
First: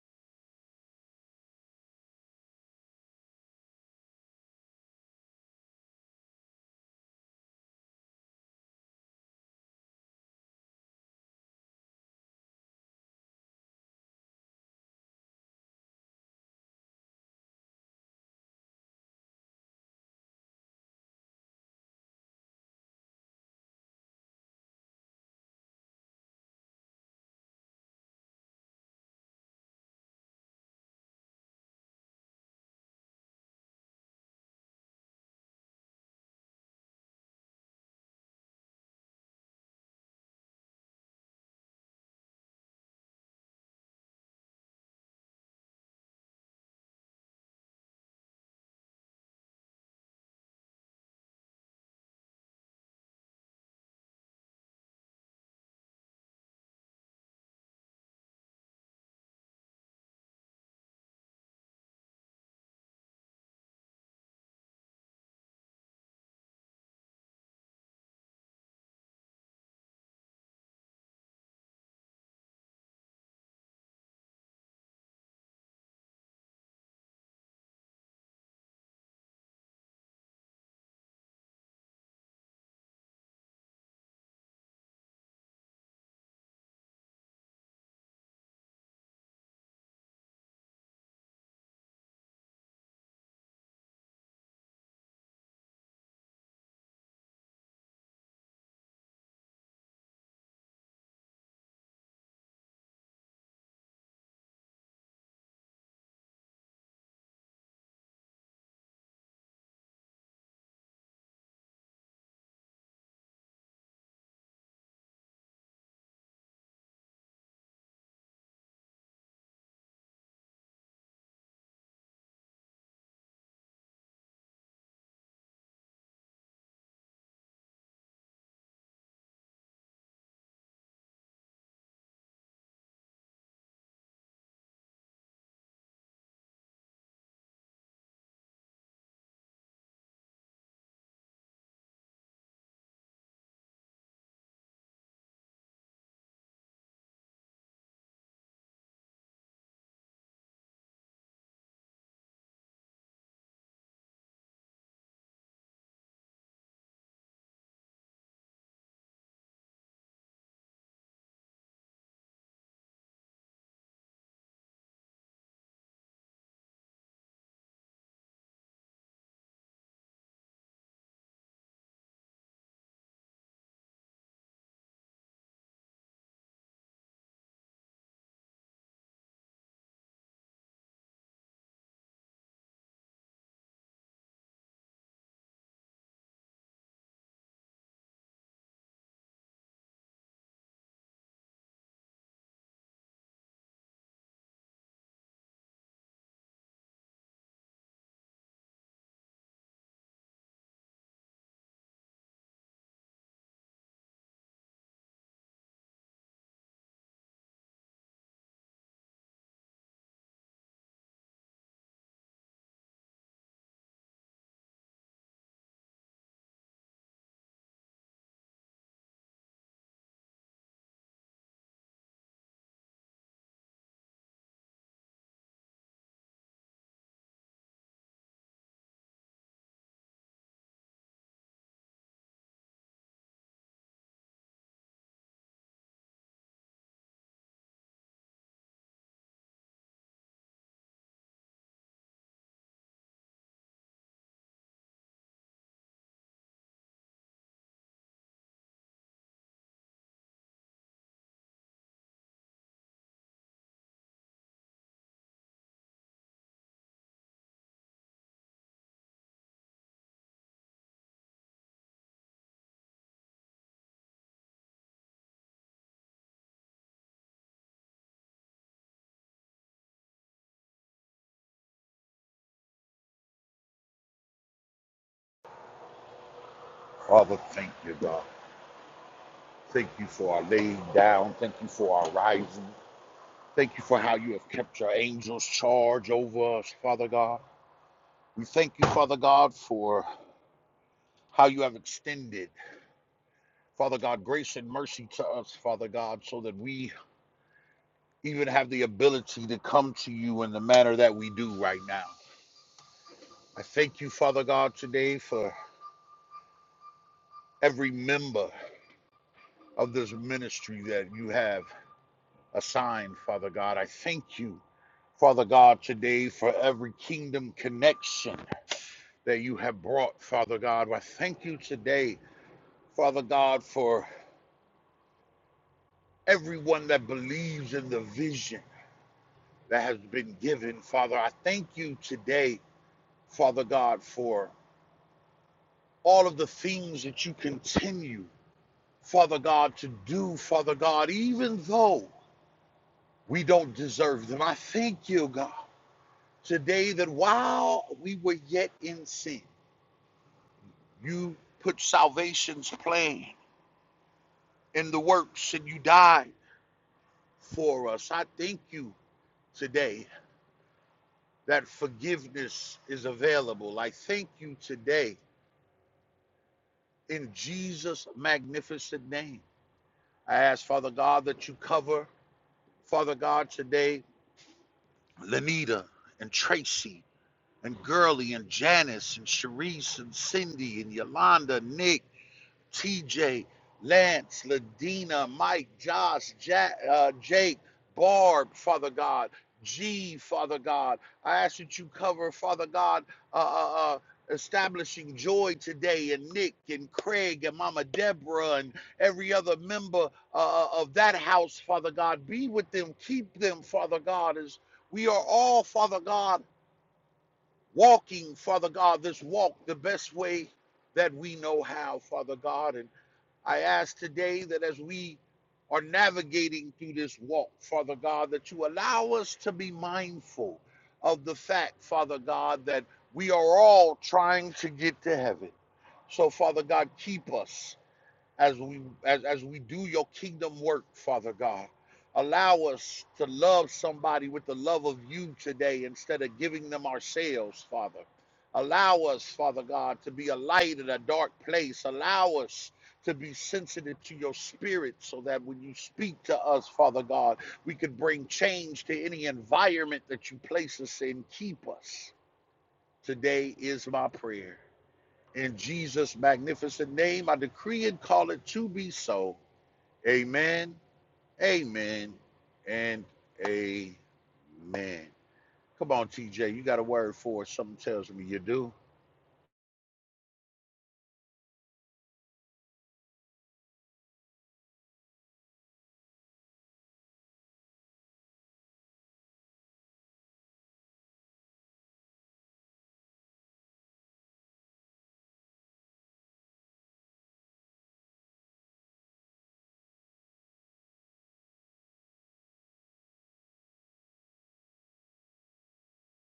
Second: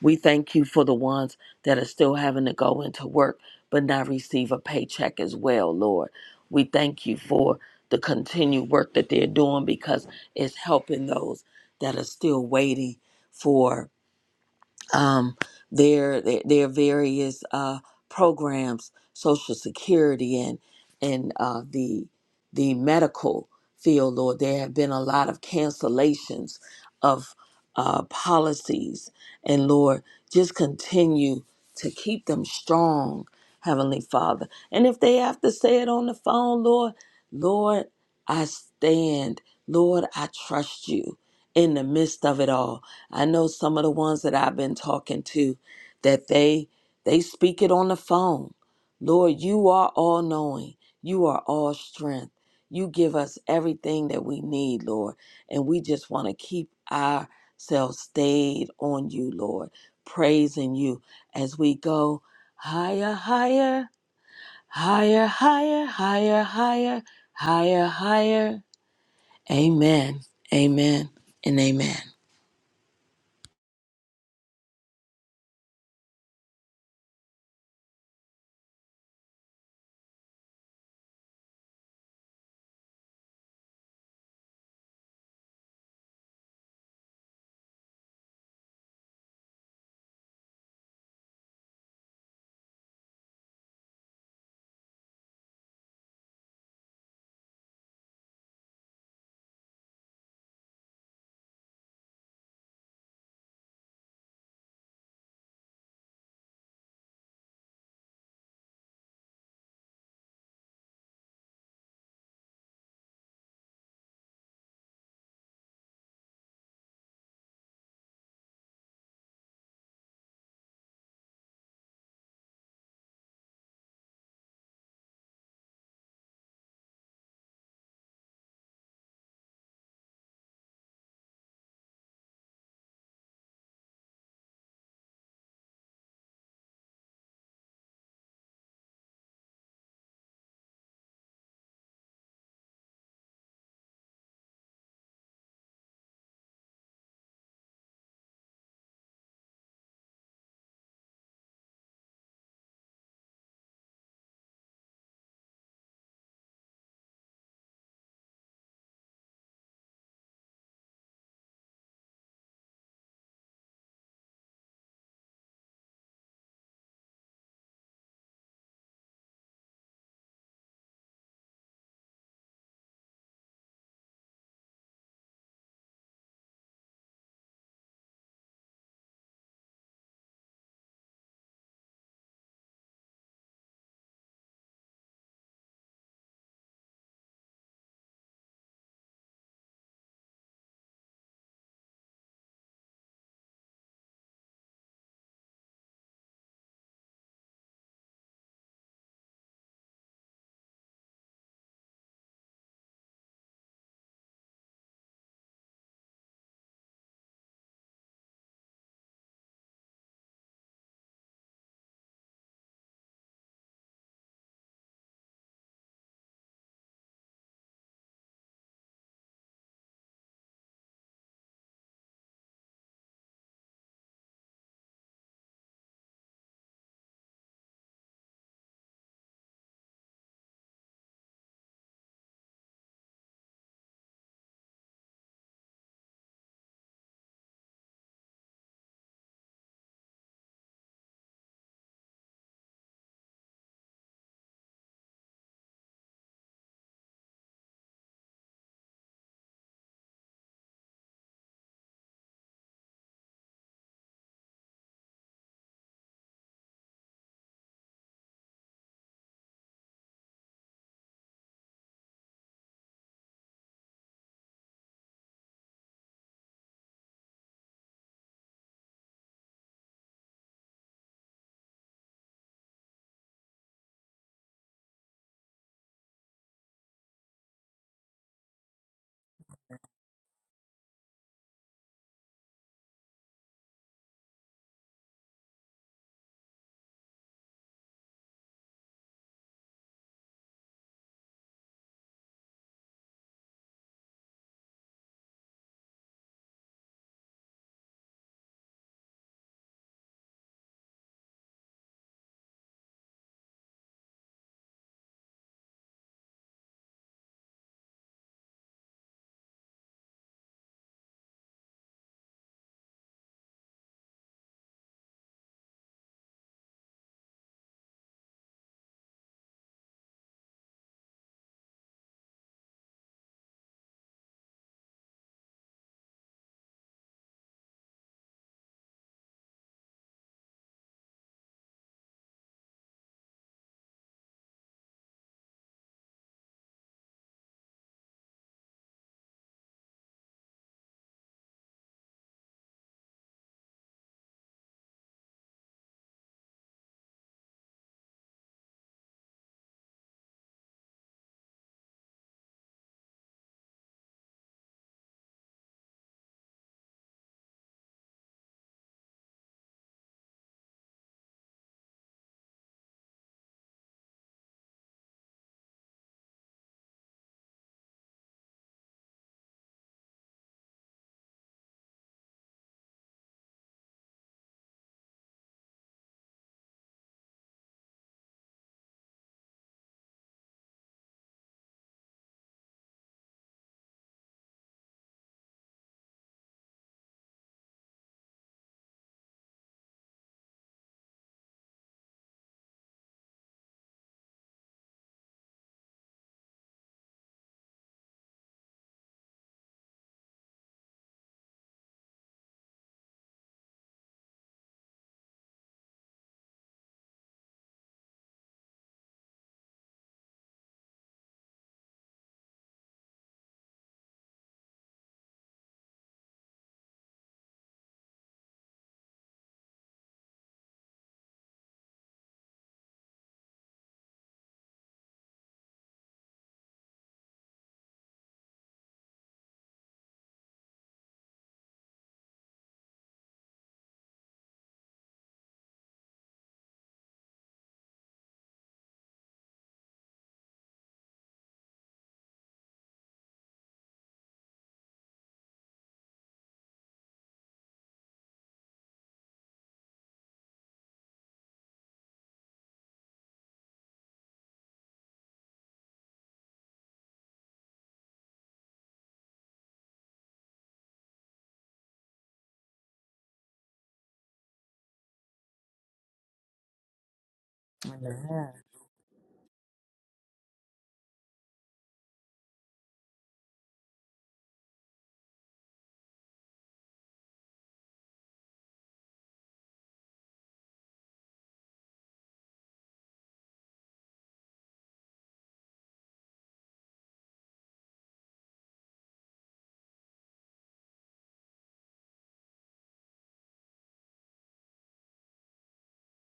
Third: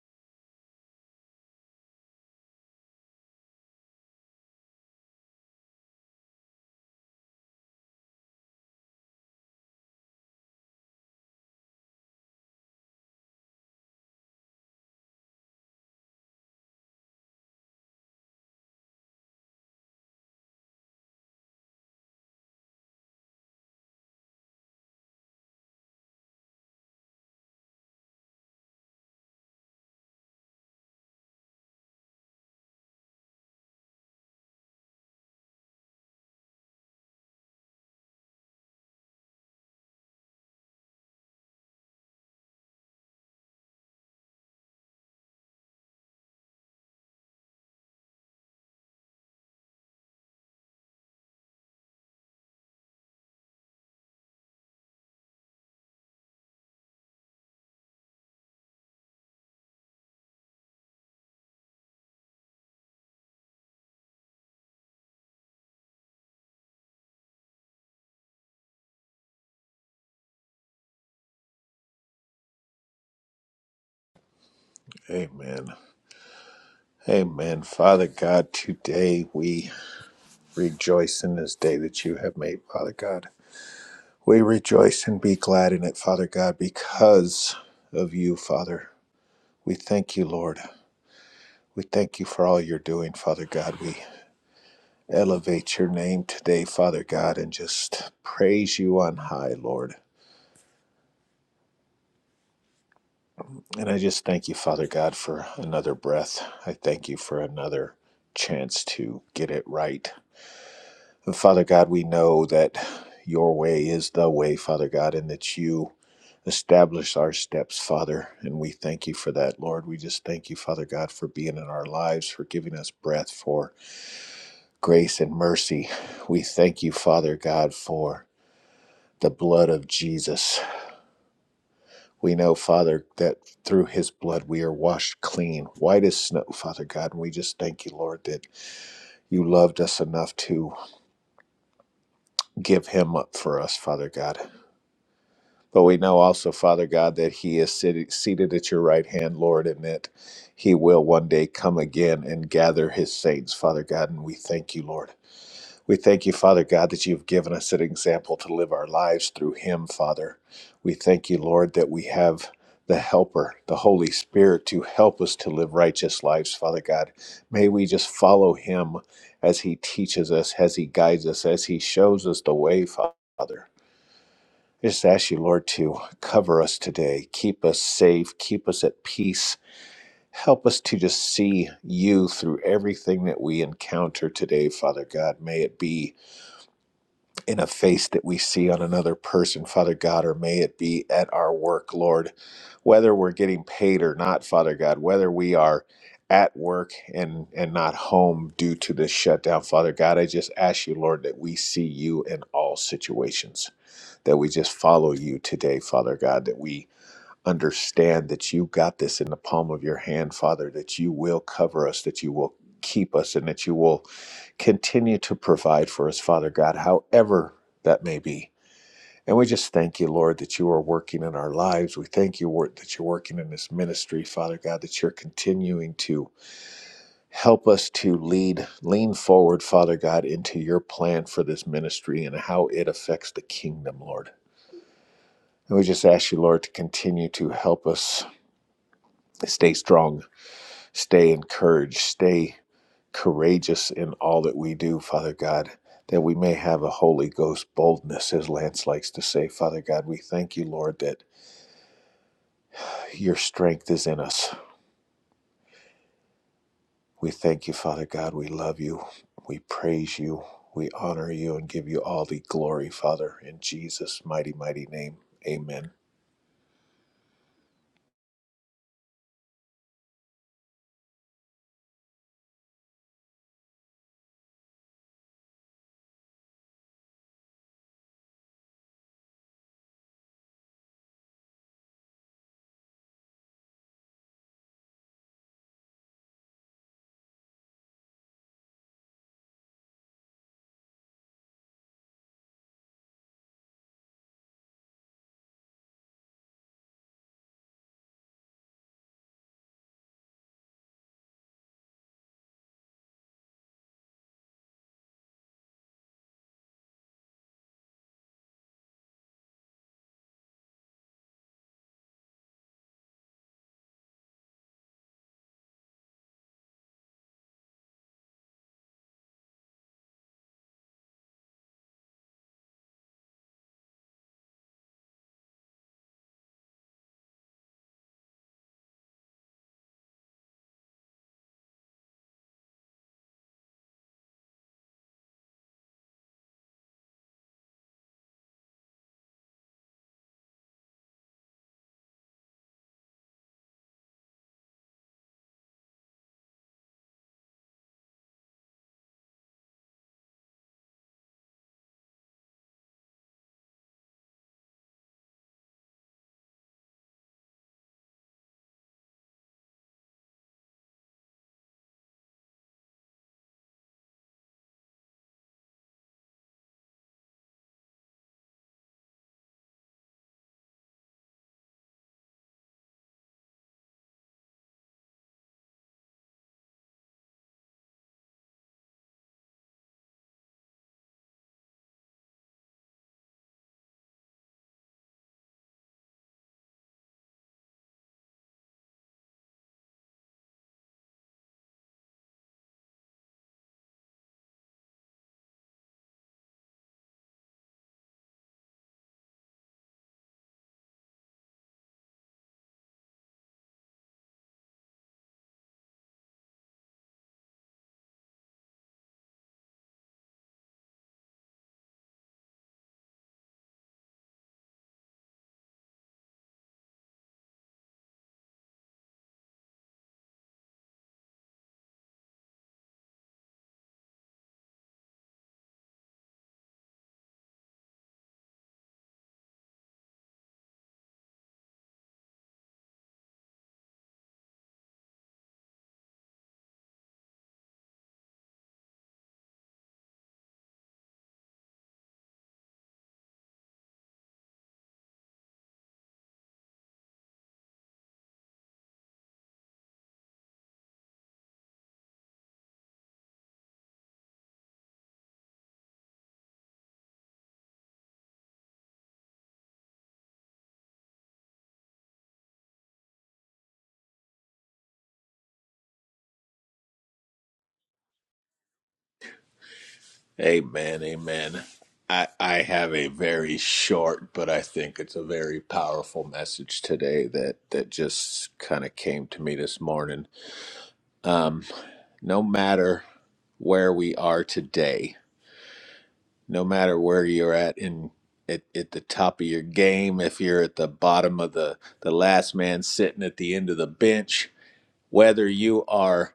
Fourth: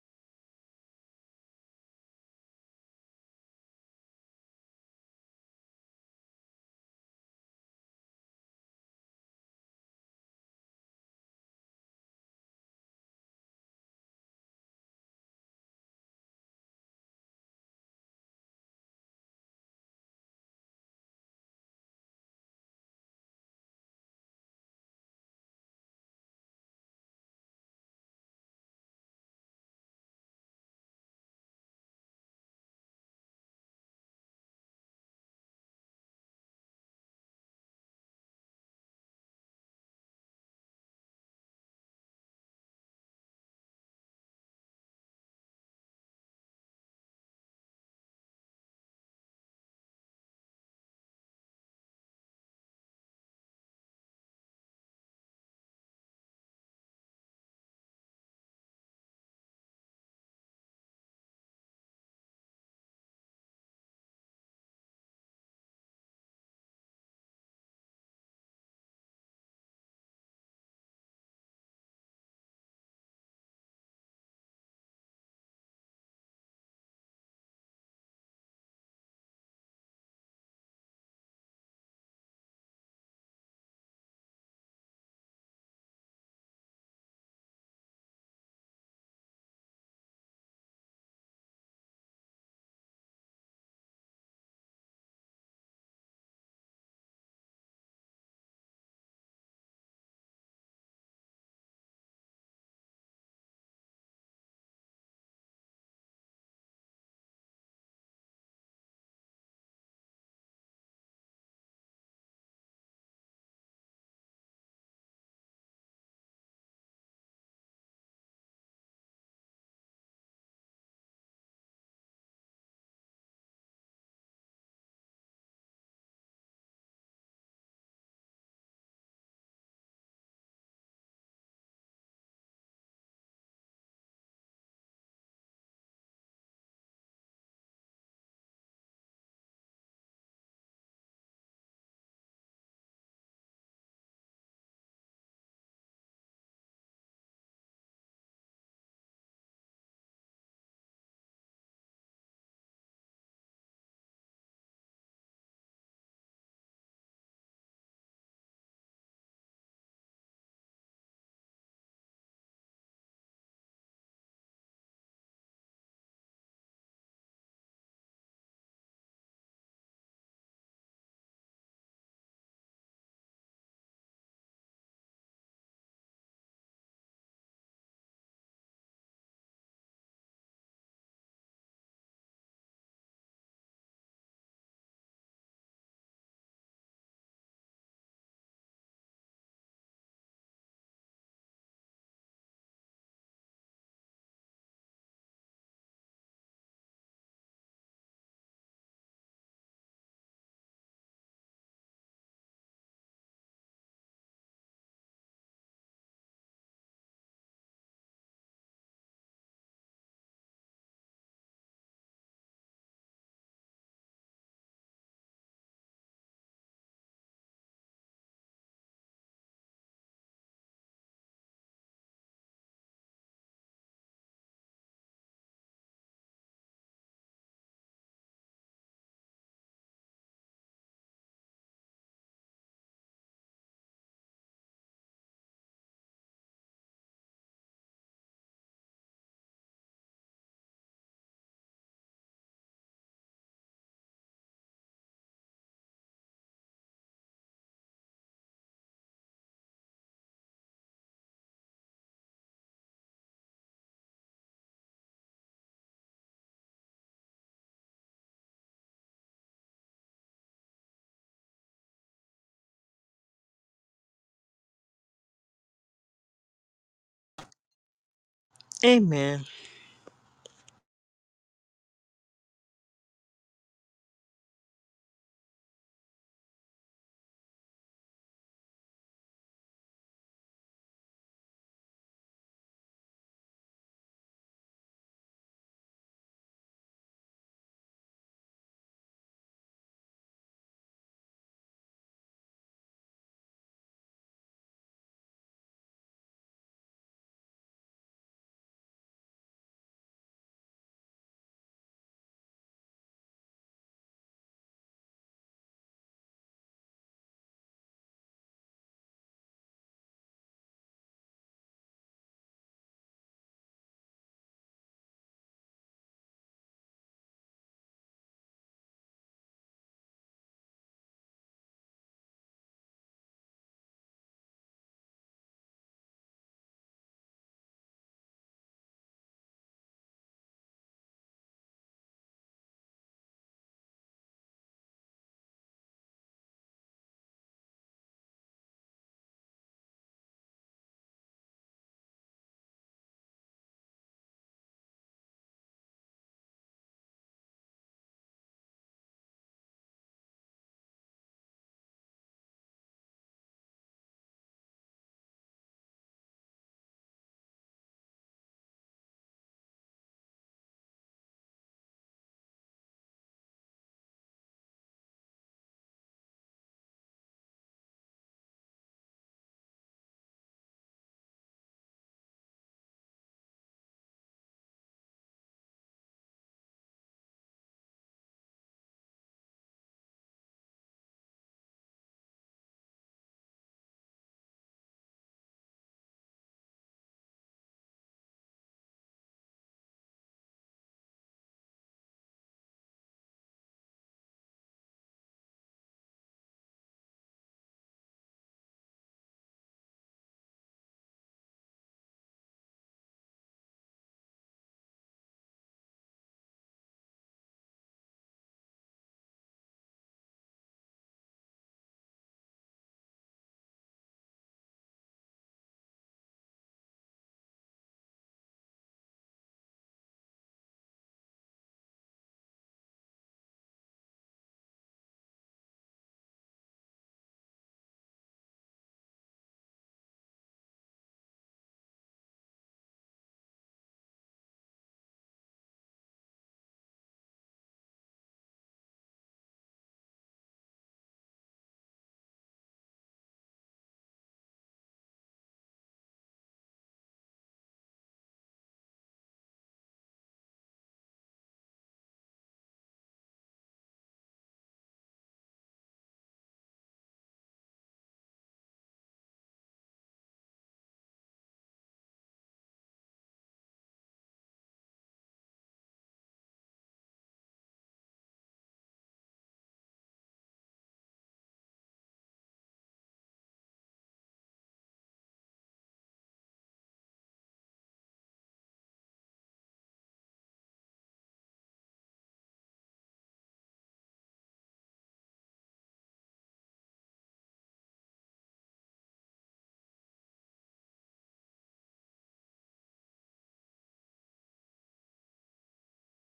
C: We thank you for the ones that are still having to go into work but not receive a paycheck as well, Lord. We thank you for the continued work that they're doing because it's helping those that are still waiting for um, their, their their various uh, programs, Social Security and and uh, the the medical field, Lord. There have been a lot of cancellations of uh, policies, and Lord, just continue to keep them strong, Heavenly Father. And if they have to say it on the phone, Lord, Lord, I stand. Lord, I trust you in the midst of it all. I know some of the ones that I've been talking to that they they speak it on the phone. Lord, you are all knowing. You are all strength. You give us everything that we need, Lord. And we just want to keep ourselves stayed on you, Lord, praising you as we go higher, higher, higher, higher, higher, higher, higher, higher. Amen. Amen. And amen.
A: Amen. Amen. Father God, today we rejoice in this day that you have made, Father God. We rejoice and be glad in it, Father God, because of you, Father. We thank you, Lord. We thank you for all you're doing, Father God. We elevate your name today, Father God, and just praise you on high, Lord. And I just thank you, Father God, for another breath. I thank you for another chance to get it right. And Father God, we know that your way is the way, Father God, and that you establish our steps, Father. And we thank you for that, Lord. We just thank you, Father God, for being in our lives, for giving us breath, for grace and mercy. We thank you, Father God, for the blood of Jesus. We know, Father, that through his blood we are washed clean, white as snow, Father God. And we just thank you, Lord, that you loved us enough to give him up for us, Father God. But we know also, Father God, that he is sit- seated at your right hand, Lord, and that he will one day come again and gather his saints, Father God. And we thank you, Lord. We thank you, Father God, that you've given us an example to live our lives through him, Father. We thank you, Lord, that we have the Helper, the Holy Spirit, to help us to live righteous lives, Father God. May we just follow him as he teaches us, as he guides us, as he shows us the way, Father. I just ask you, Lord, to cover us today, keep us safe, keep us at peace. Help us to just see you through everything that we encounter today, Father God. May it be in a face that we see on another person, Father God, or may it be at our work, Lord, whether we're getting paid or not, Father God, whether we are at work and and not home due to this shutdown, Father God, I just ask you, Lord, that we see you in all situations, that we just follow you today, Father God, that we understand that you got this in the palm of your hand, Father, that you will cover us, that you will keep us, and that you will continue to provide for us, Father God, however that may be. And we just thank you, Lord, that you are working in our lives. We thank you, Lord, that you're working in this ministry, Father God, that you're continuing to help us to lead, lean forward, Father God, into your plan for this ministry and how it affects the kingdom, Lord. And we just ask you, Lord, to continue to help us stay strong Stay encouraged, stay courageous in all that we do, Father God, that we may have a Holy Ghost boldness, as Lance likes to say. Father God, we thank you, Lord, that your strength is in us. We thank you, Father God. We love you. We praise you. We honor you and give you all the glory, Father, in Jesus' mighty, mighty name. Amen.
B: Amen.
D: Father, thank you, God. Thank you for our laying down. Thank you for our rising. Thank you for how you have kept your angels charge over us, Father God. We thank you, Father God, for how you have extended, Father God, grace and mercy to us, Father God, so that we even have the ability to come to you in the manner that we do right now. I thank you, Father God, today for every member of this ministry that you have assigned, Father God. I thank you Father God, today for every kingdom connection that you have brought, Father God. I thank you today, Father God, for everyone that believes in the vision that has been given, Father. I thank you today, Father God, for all of the things that you continue, Father God, to do, Father God, even though we don't deserve them. I thank you, God, today that while we were yet in sin, You put salvation's plan in the works and you died for us. I thank you today that forgiveness is available. I thank you today in Jesus' magnificent name. I ask, Father God, that you cover, Father God, today, Lenita and Tracy and Gurley and Janice and Sharice and Cindy and Yolanda, Nick. TJ, Lance, Ladina, Mike, Josh, ja- uh, Jake, Barb, Father God, G, Father God. I ask that you cover, Father God, uh, uh, uh, establishing joy today, and Nick, and Craig, and Mama Deborah, and every other member uh, uh, of that house, Father God. Be with them, keep them, Father God, as we are all, Father God, walking, Father God, this walk the best way that we know how, Father God. And I ask today that as we are navigating through this walk, Father God, that you allow us to be mindful of the fact, Father God, that we are all trying to get to heaven. So, Father God, keep us as we as, as we do your kingdom work, Father God. Allow us to love somebody with the love of you today instead of giving them ourselves, Father. Allow us, Father God, to be a light in a dark place. Allow us to be sensitive to your spirit so that when you speak to us, Father God, we could bring change to any environment that you place us in. Keep us. Today is my prayer. In Jesus' magnificent name, I decree and call it to be so. Amen, amen, and amen. Come on, TJ, you got a word for it. Something tells me you
C: Amen.
D: do.
A: Amen, amen. I, I have a very short, but I think it's a very powerful message today that, that just kind of came to me this morning. Um, no matter where we are today, no matter where you're at in at, at the top of your game, if you're at the bottom of the, the last man sitting at the end of the bench, whether you are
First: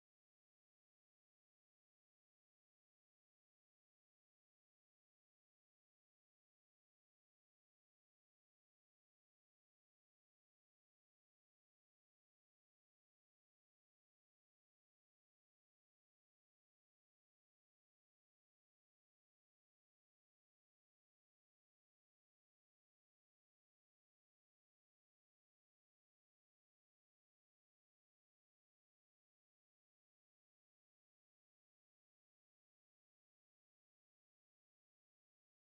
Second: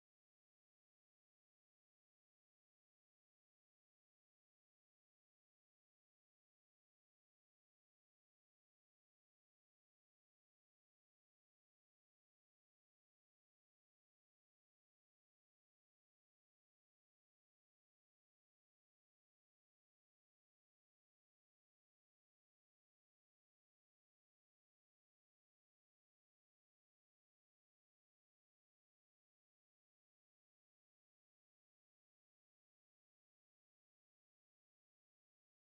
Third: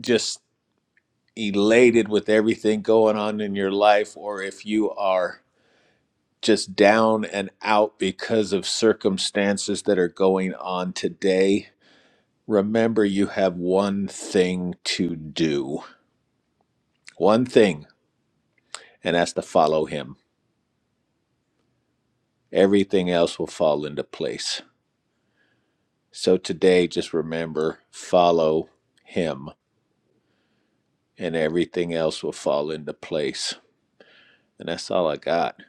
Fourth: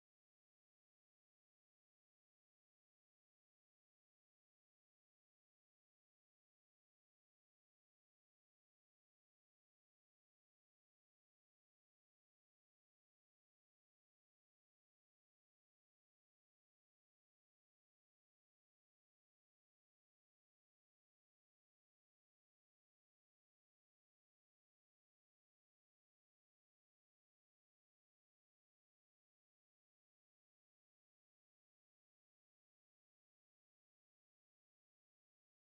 A: just elated with everything going on in your life or if you are just down and out because of circumstances that are going on today, remember you have one thing to do, one thing, and that's to follow Him. Everything else will fall into place. So today, just remember follow Him, and everything else will fall into place. And that's all I got.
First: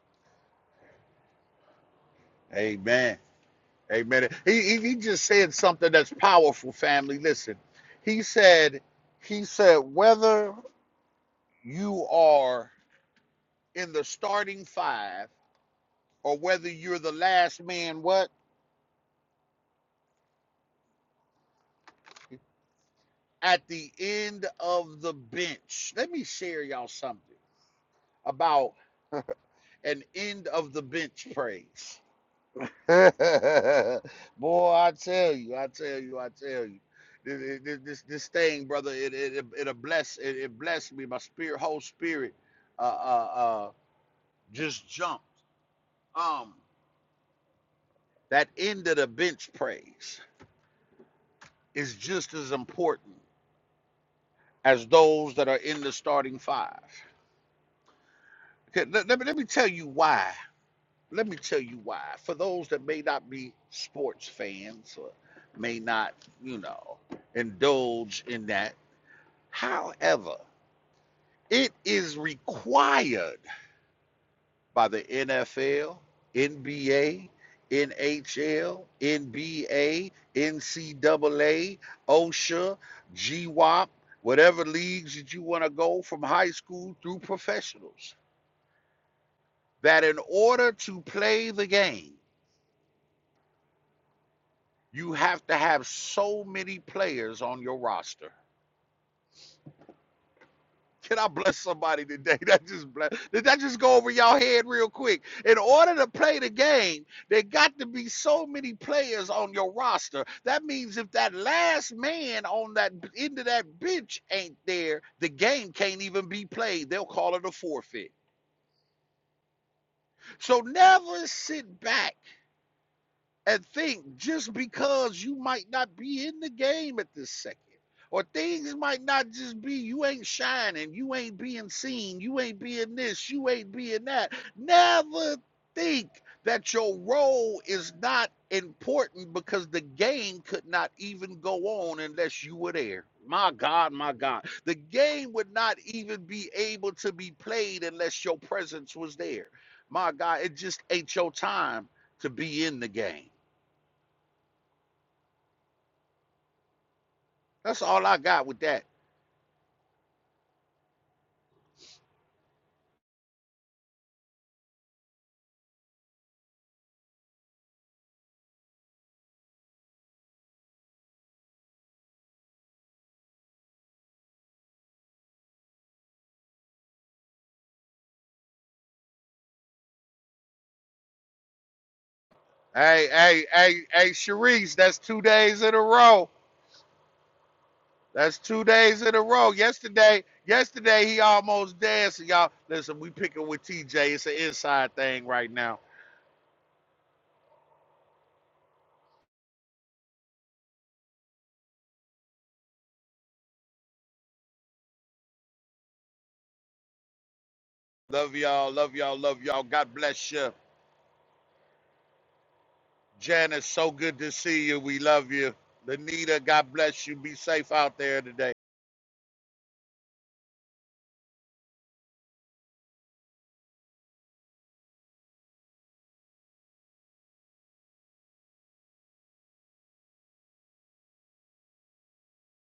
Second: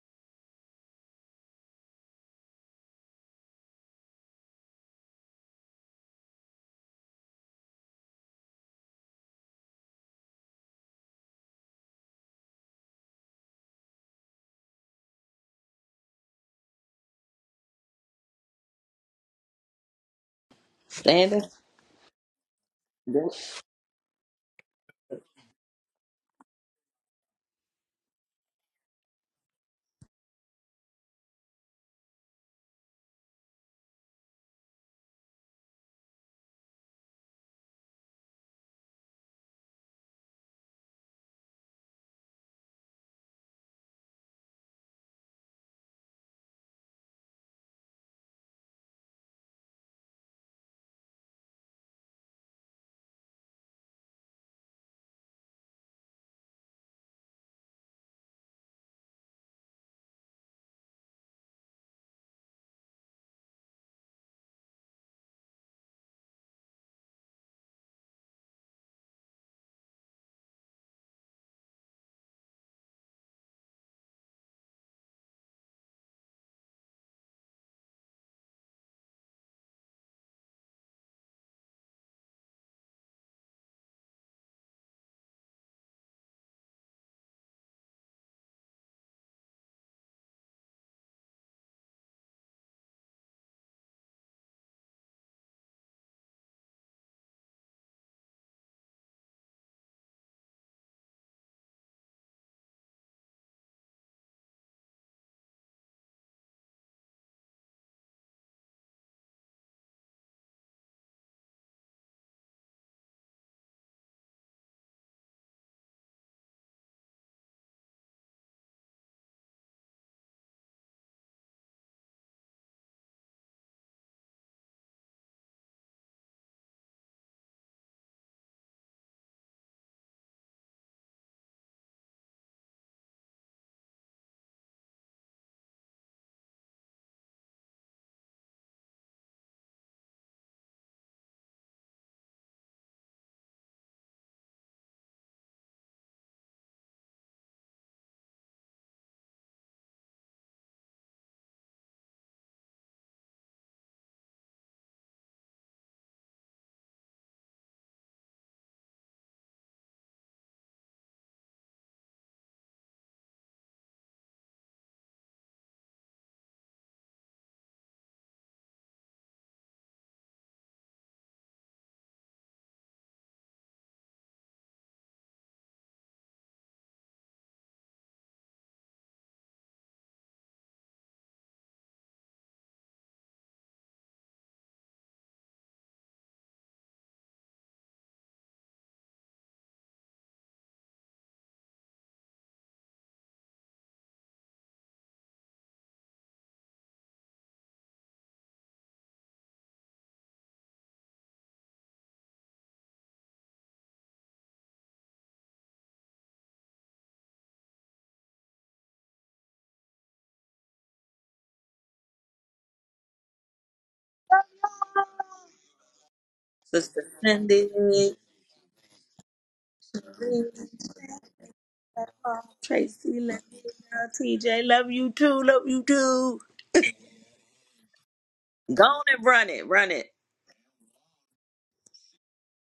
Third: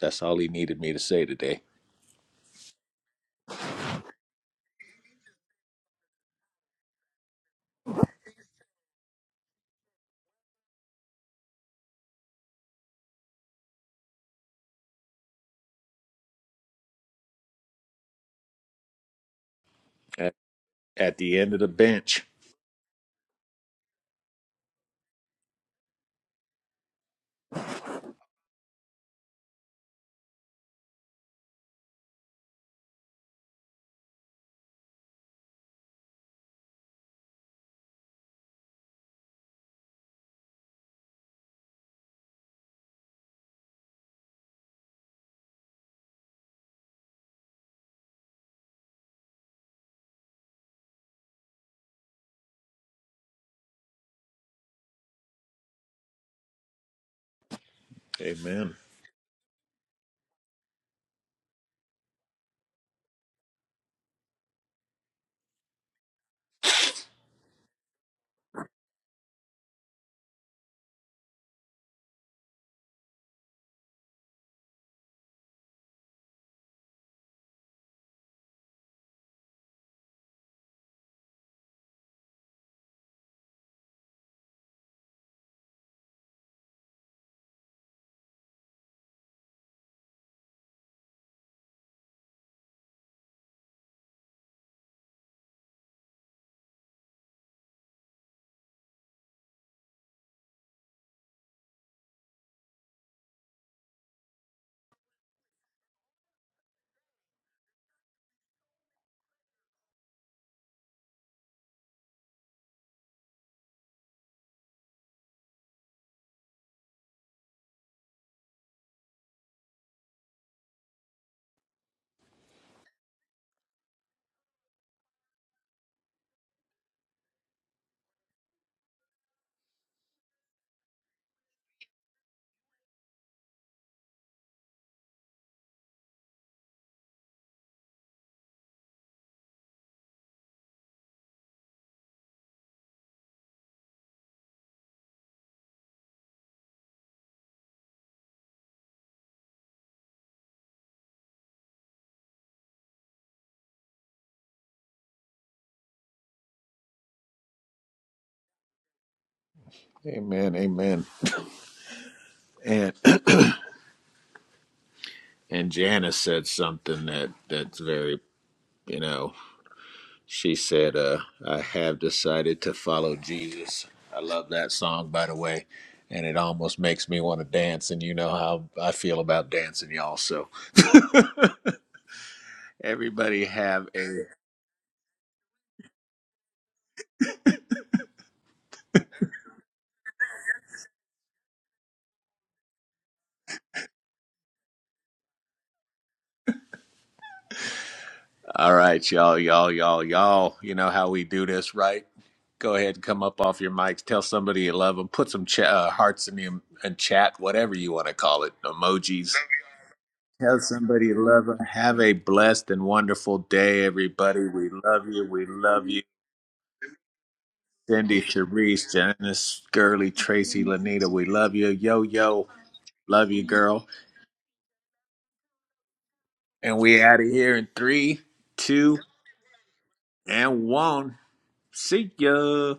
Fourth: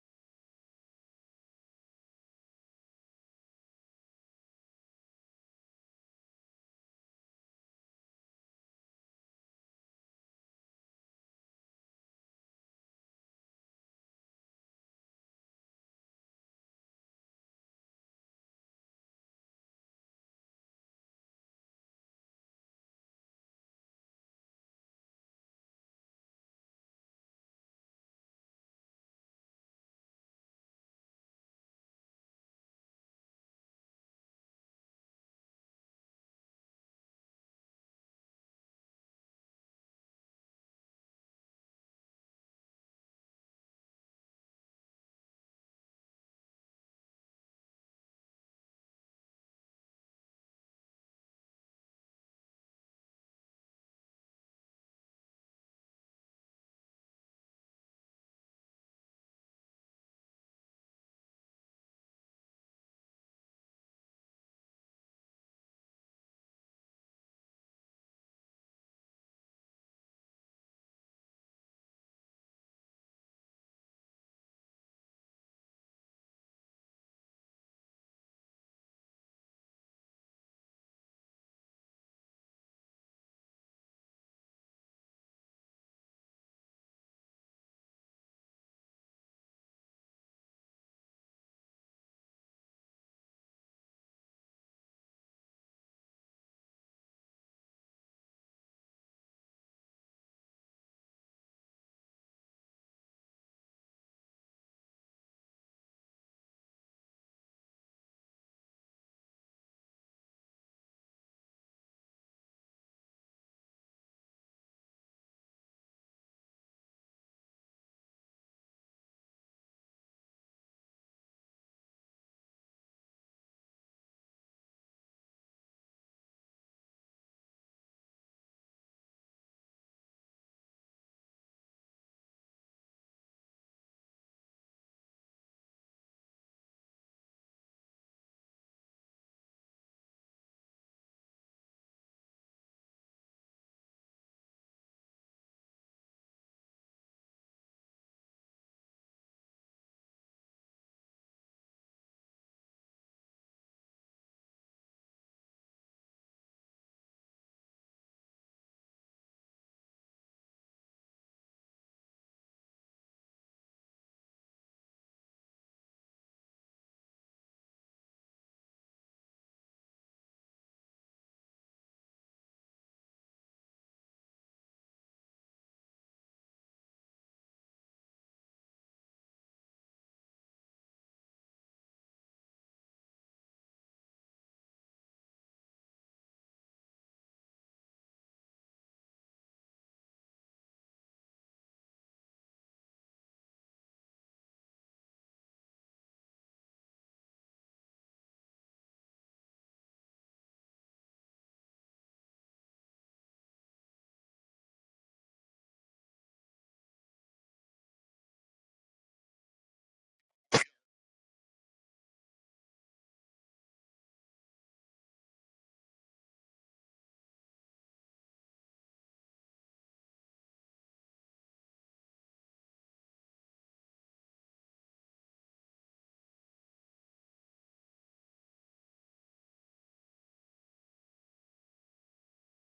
A: That's all He needed me to say today
D: Amen, amen. He, he, he just said something that's powerful, family. Listen, he said, he said, whether you are in the starting five or whether you're the last man, what?
A: at, at
C: Stand
A: the end of the bench.
D: at the end of the bench. Let me share y'all something about an end of the bench praise. *laughs* Boy, I tell you, I tell you, I tell you. This, this, this thing, brother, it it it, bless it, it blessed me. My spirit, whole spirit, uh, uh, uh, just jumped. Um, that end of the bench praise is just as important as those that are in the starting five.
A: Amen.
D: Okay, let, let me let me tell you why let me tell you why. For those that may not be sports fans or may not, you know, indulge in that. However, it is required by the NFL, NBA, NHL, NBA, NCAA, OSHA, GWAP, whatever leagues that you want to go from high school through professionals, that in order to play the game, You have to have so many players on your roster. Can I bless somebody today? *laughs* That just bless. Did that just go over y'all head real quick? In order to play the game, there got to be so many players on your roster. That means if that last man on that end of that bench ain't there, the game can't even be played. They'll call it a forfeit. So never sit back and think just because you might not be in the game at this second, or things might not just be you ain't shining, you ain't being seen, you ain't being this, you ain't being that. Never think that your role is not important because the game could not even go on unless you were there. My God, my God. The game would not even be able to be played unless your presence was there. My God, it just ain't your time to be in the game. That's all I got with that.
A: Amen. Amen. And. and Janice said something that that's very you know she said uh I have decided to follow Jesus. I love that song by the way and it almost makes me want to dance and you know how I feel about dancing y'all so *laughs*
D: Hey,
A: everybody
D: hey, hey,
A: have
D: hey,
A: a
D: Sharice, that's two days in a row. That's two days in a row. Yesterday, yesterday he almost dead. So y'all, listen, we picking with TJ. It's an inside thing right now.
A: all right y'all y'all y'all y'all you know how we do this right go ahead and come up off your mics tell somebody you love them put some ch- uh, hearts in the in chat whatever you want to
D: Love
A: call it
D: y'all, love y'all,
A: emojis
D: love y'all. God bless you.
A: Tell somebody you love them. Have a blessed and wonderful
D: Janice,
A: day,
D: so good to
A: everybody.
D: see
A: We
D: you. We
A: love you.
D: love
A: We
D: you.
A: love you.
D: Lanita, God
C: Sister
D: bless you. Be
C: Cindy,
D: safe out there
A: Cindy,
D: today.
A: Sharice, Janice, Gurley, Tracy, Lanita, we love you. Yo, yo,
C: Tracy,
A: love
C: love
A: you, girl.
C: you, TJ, love you too, love you too.
A: And we out of here in three,
C: Go
A: two,
C: on and run it, run it.
A: and one. See ya.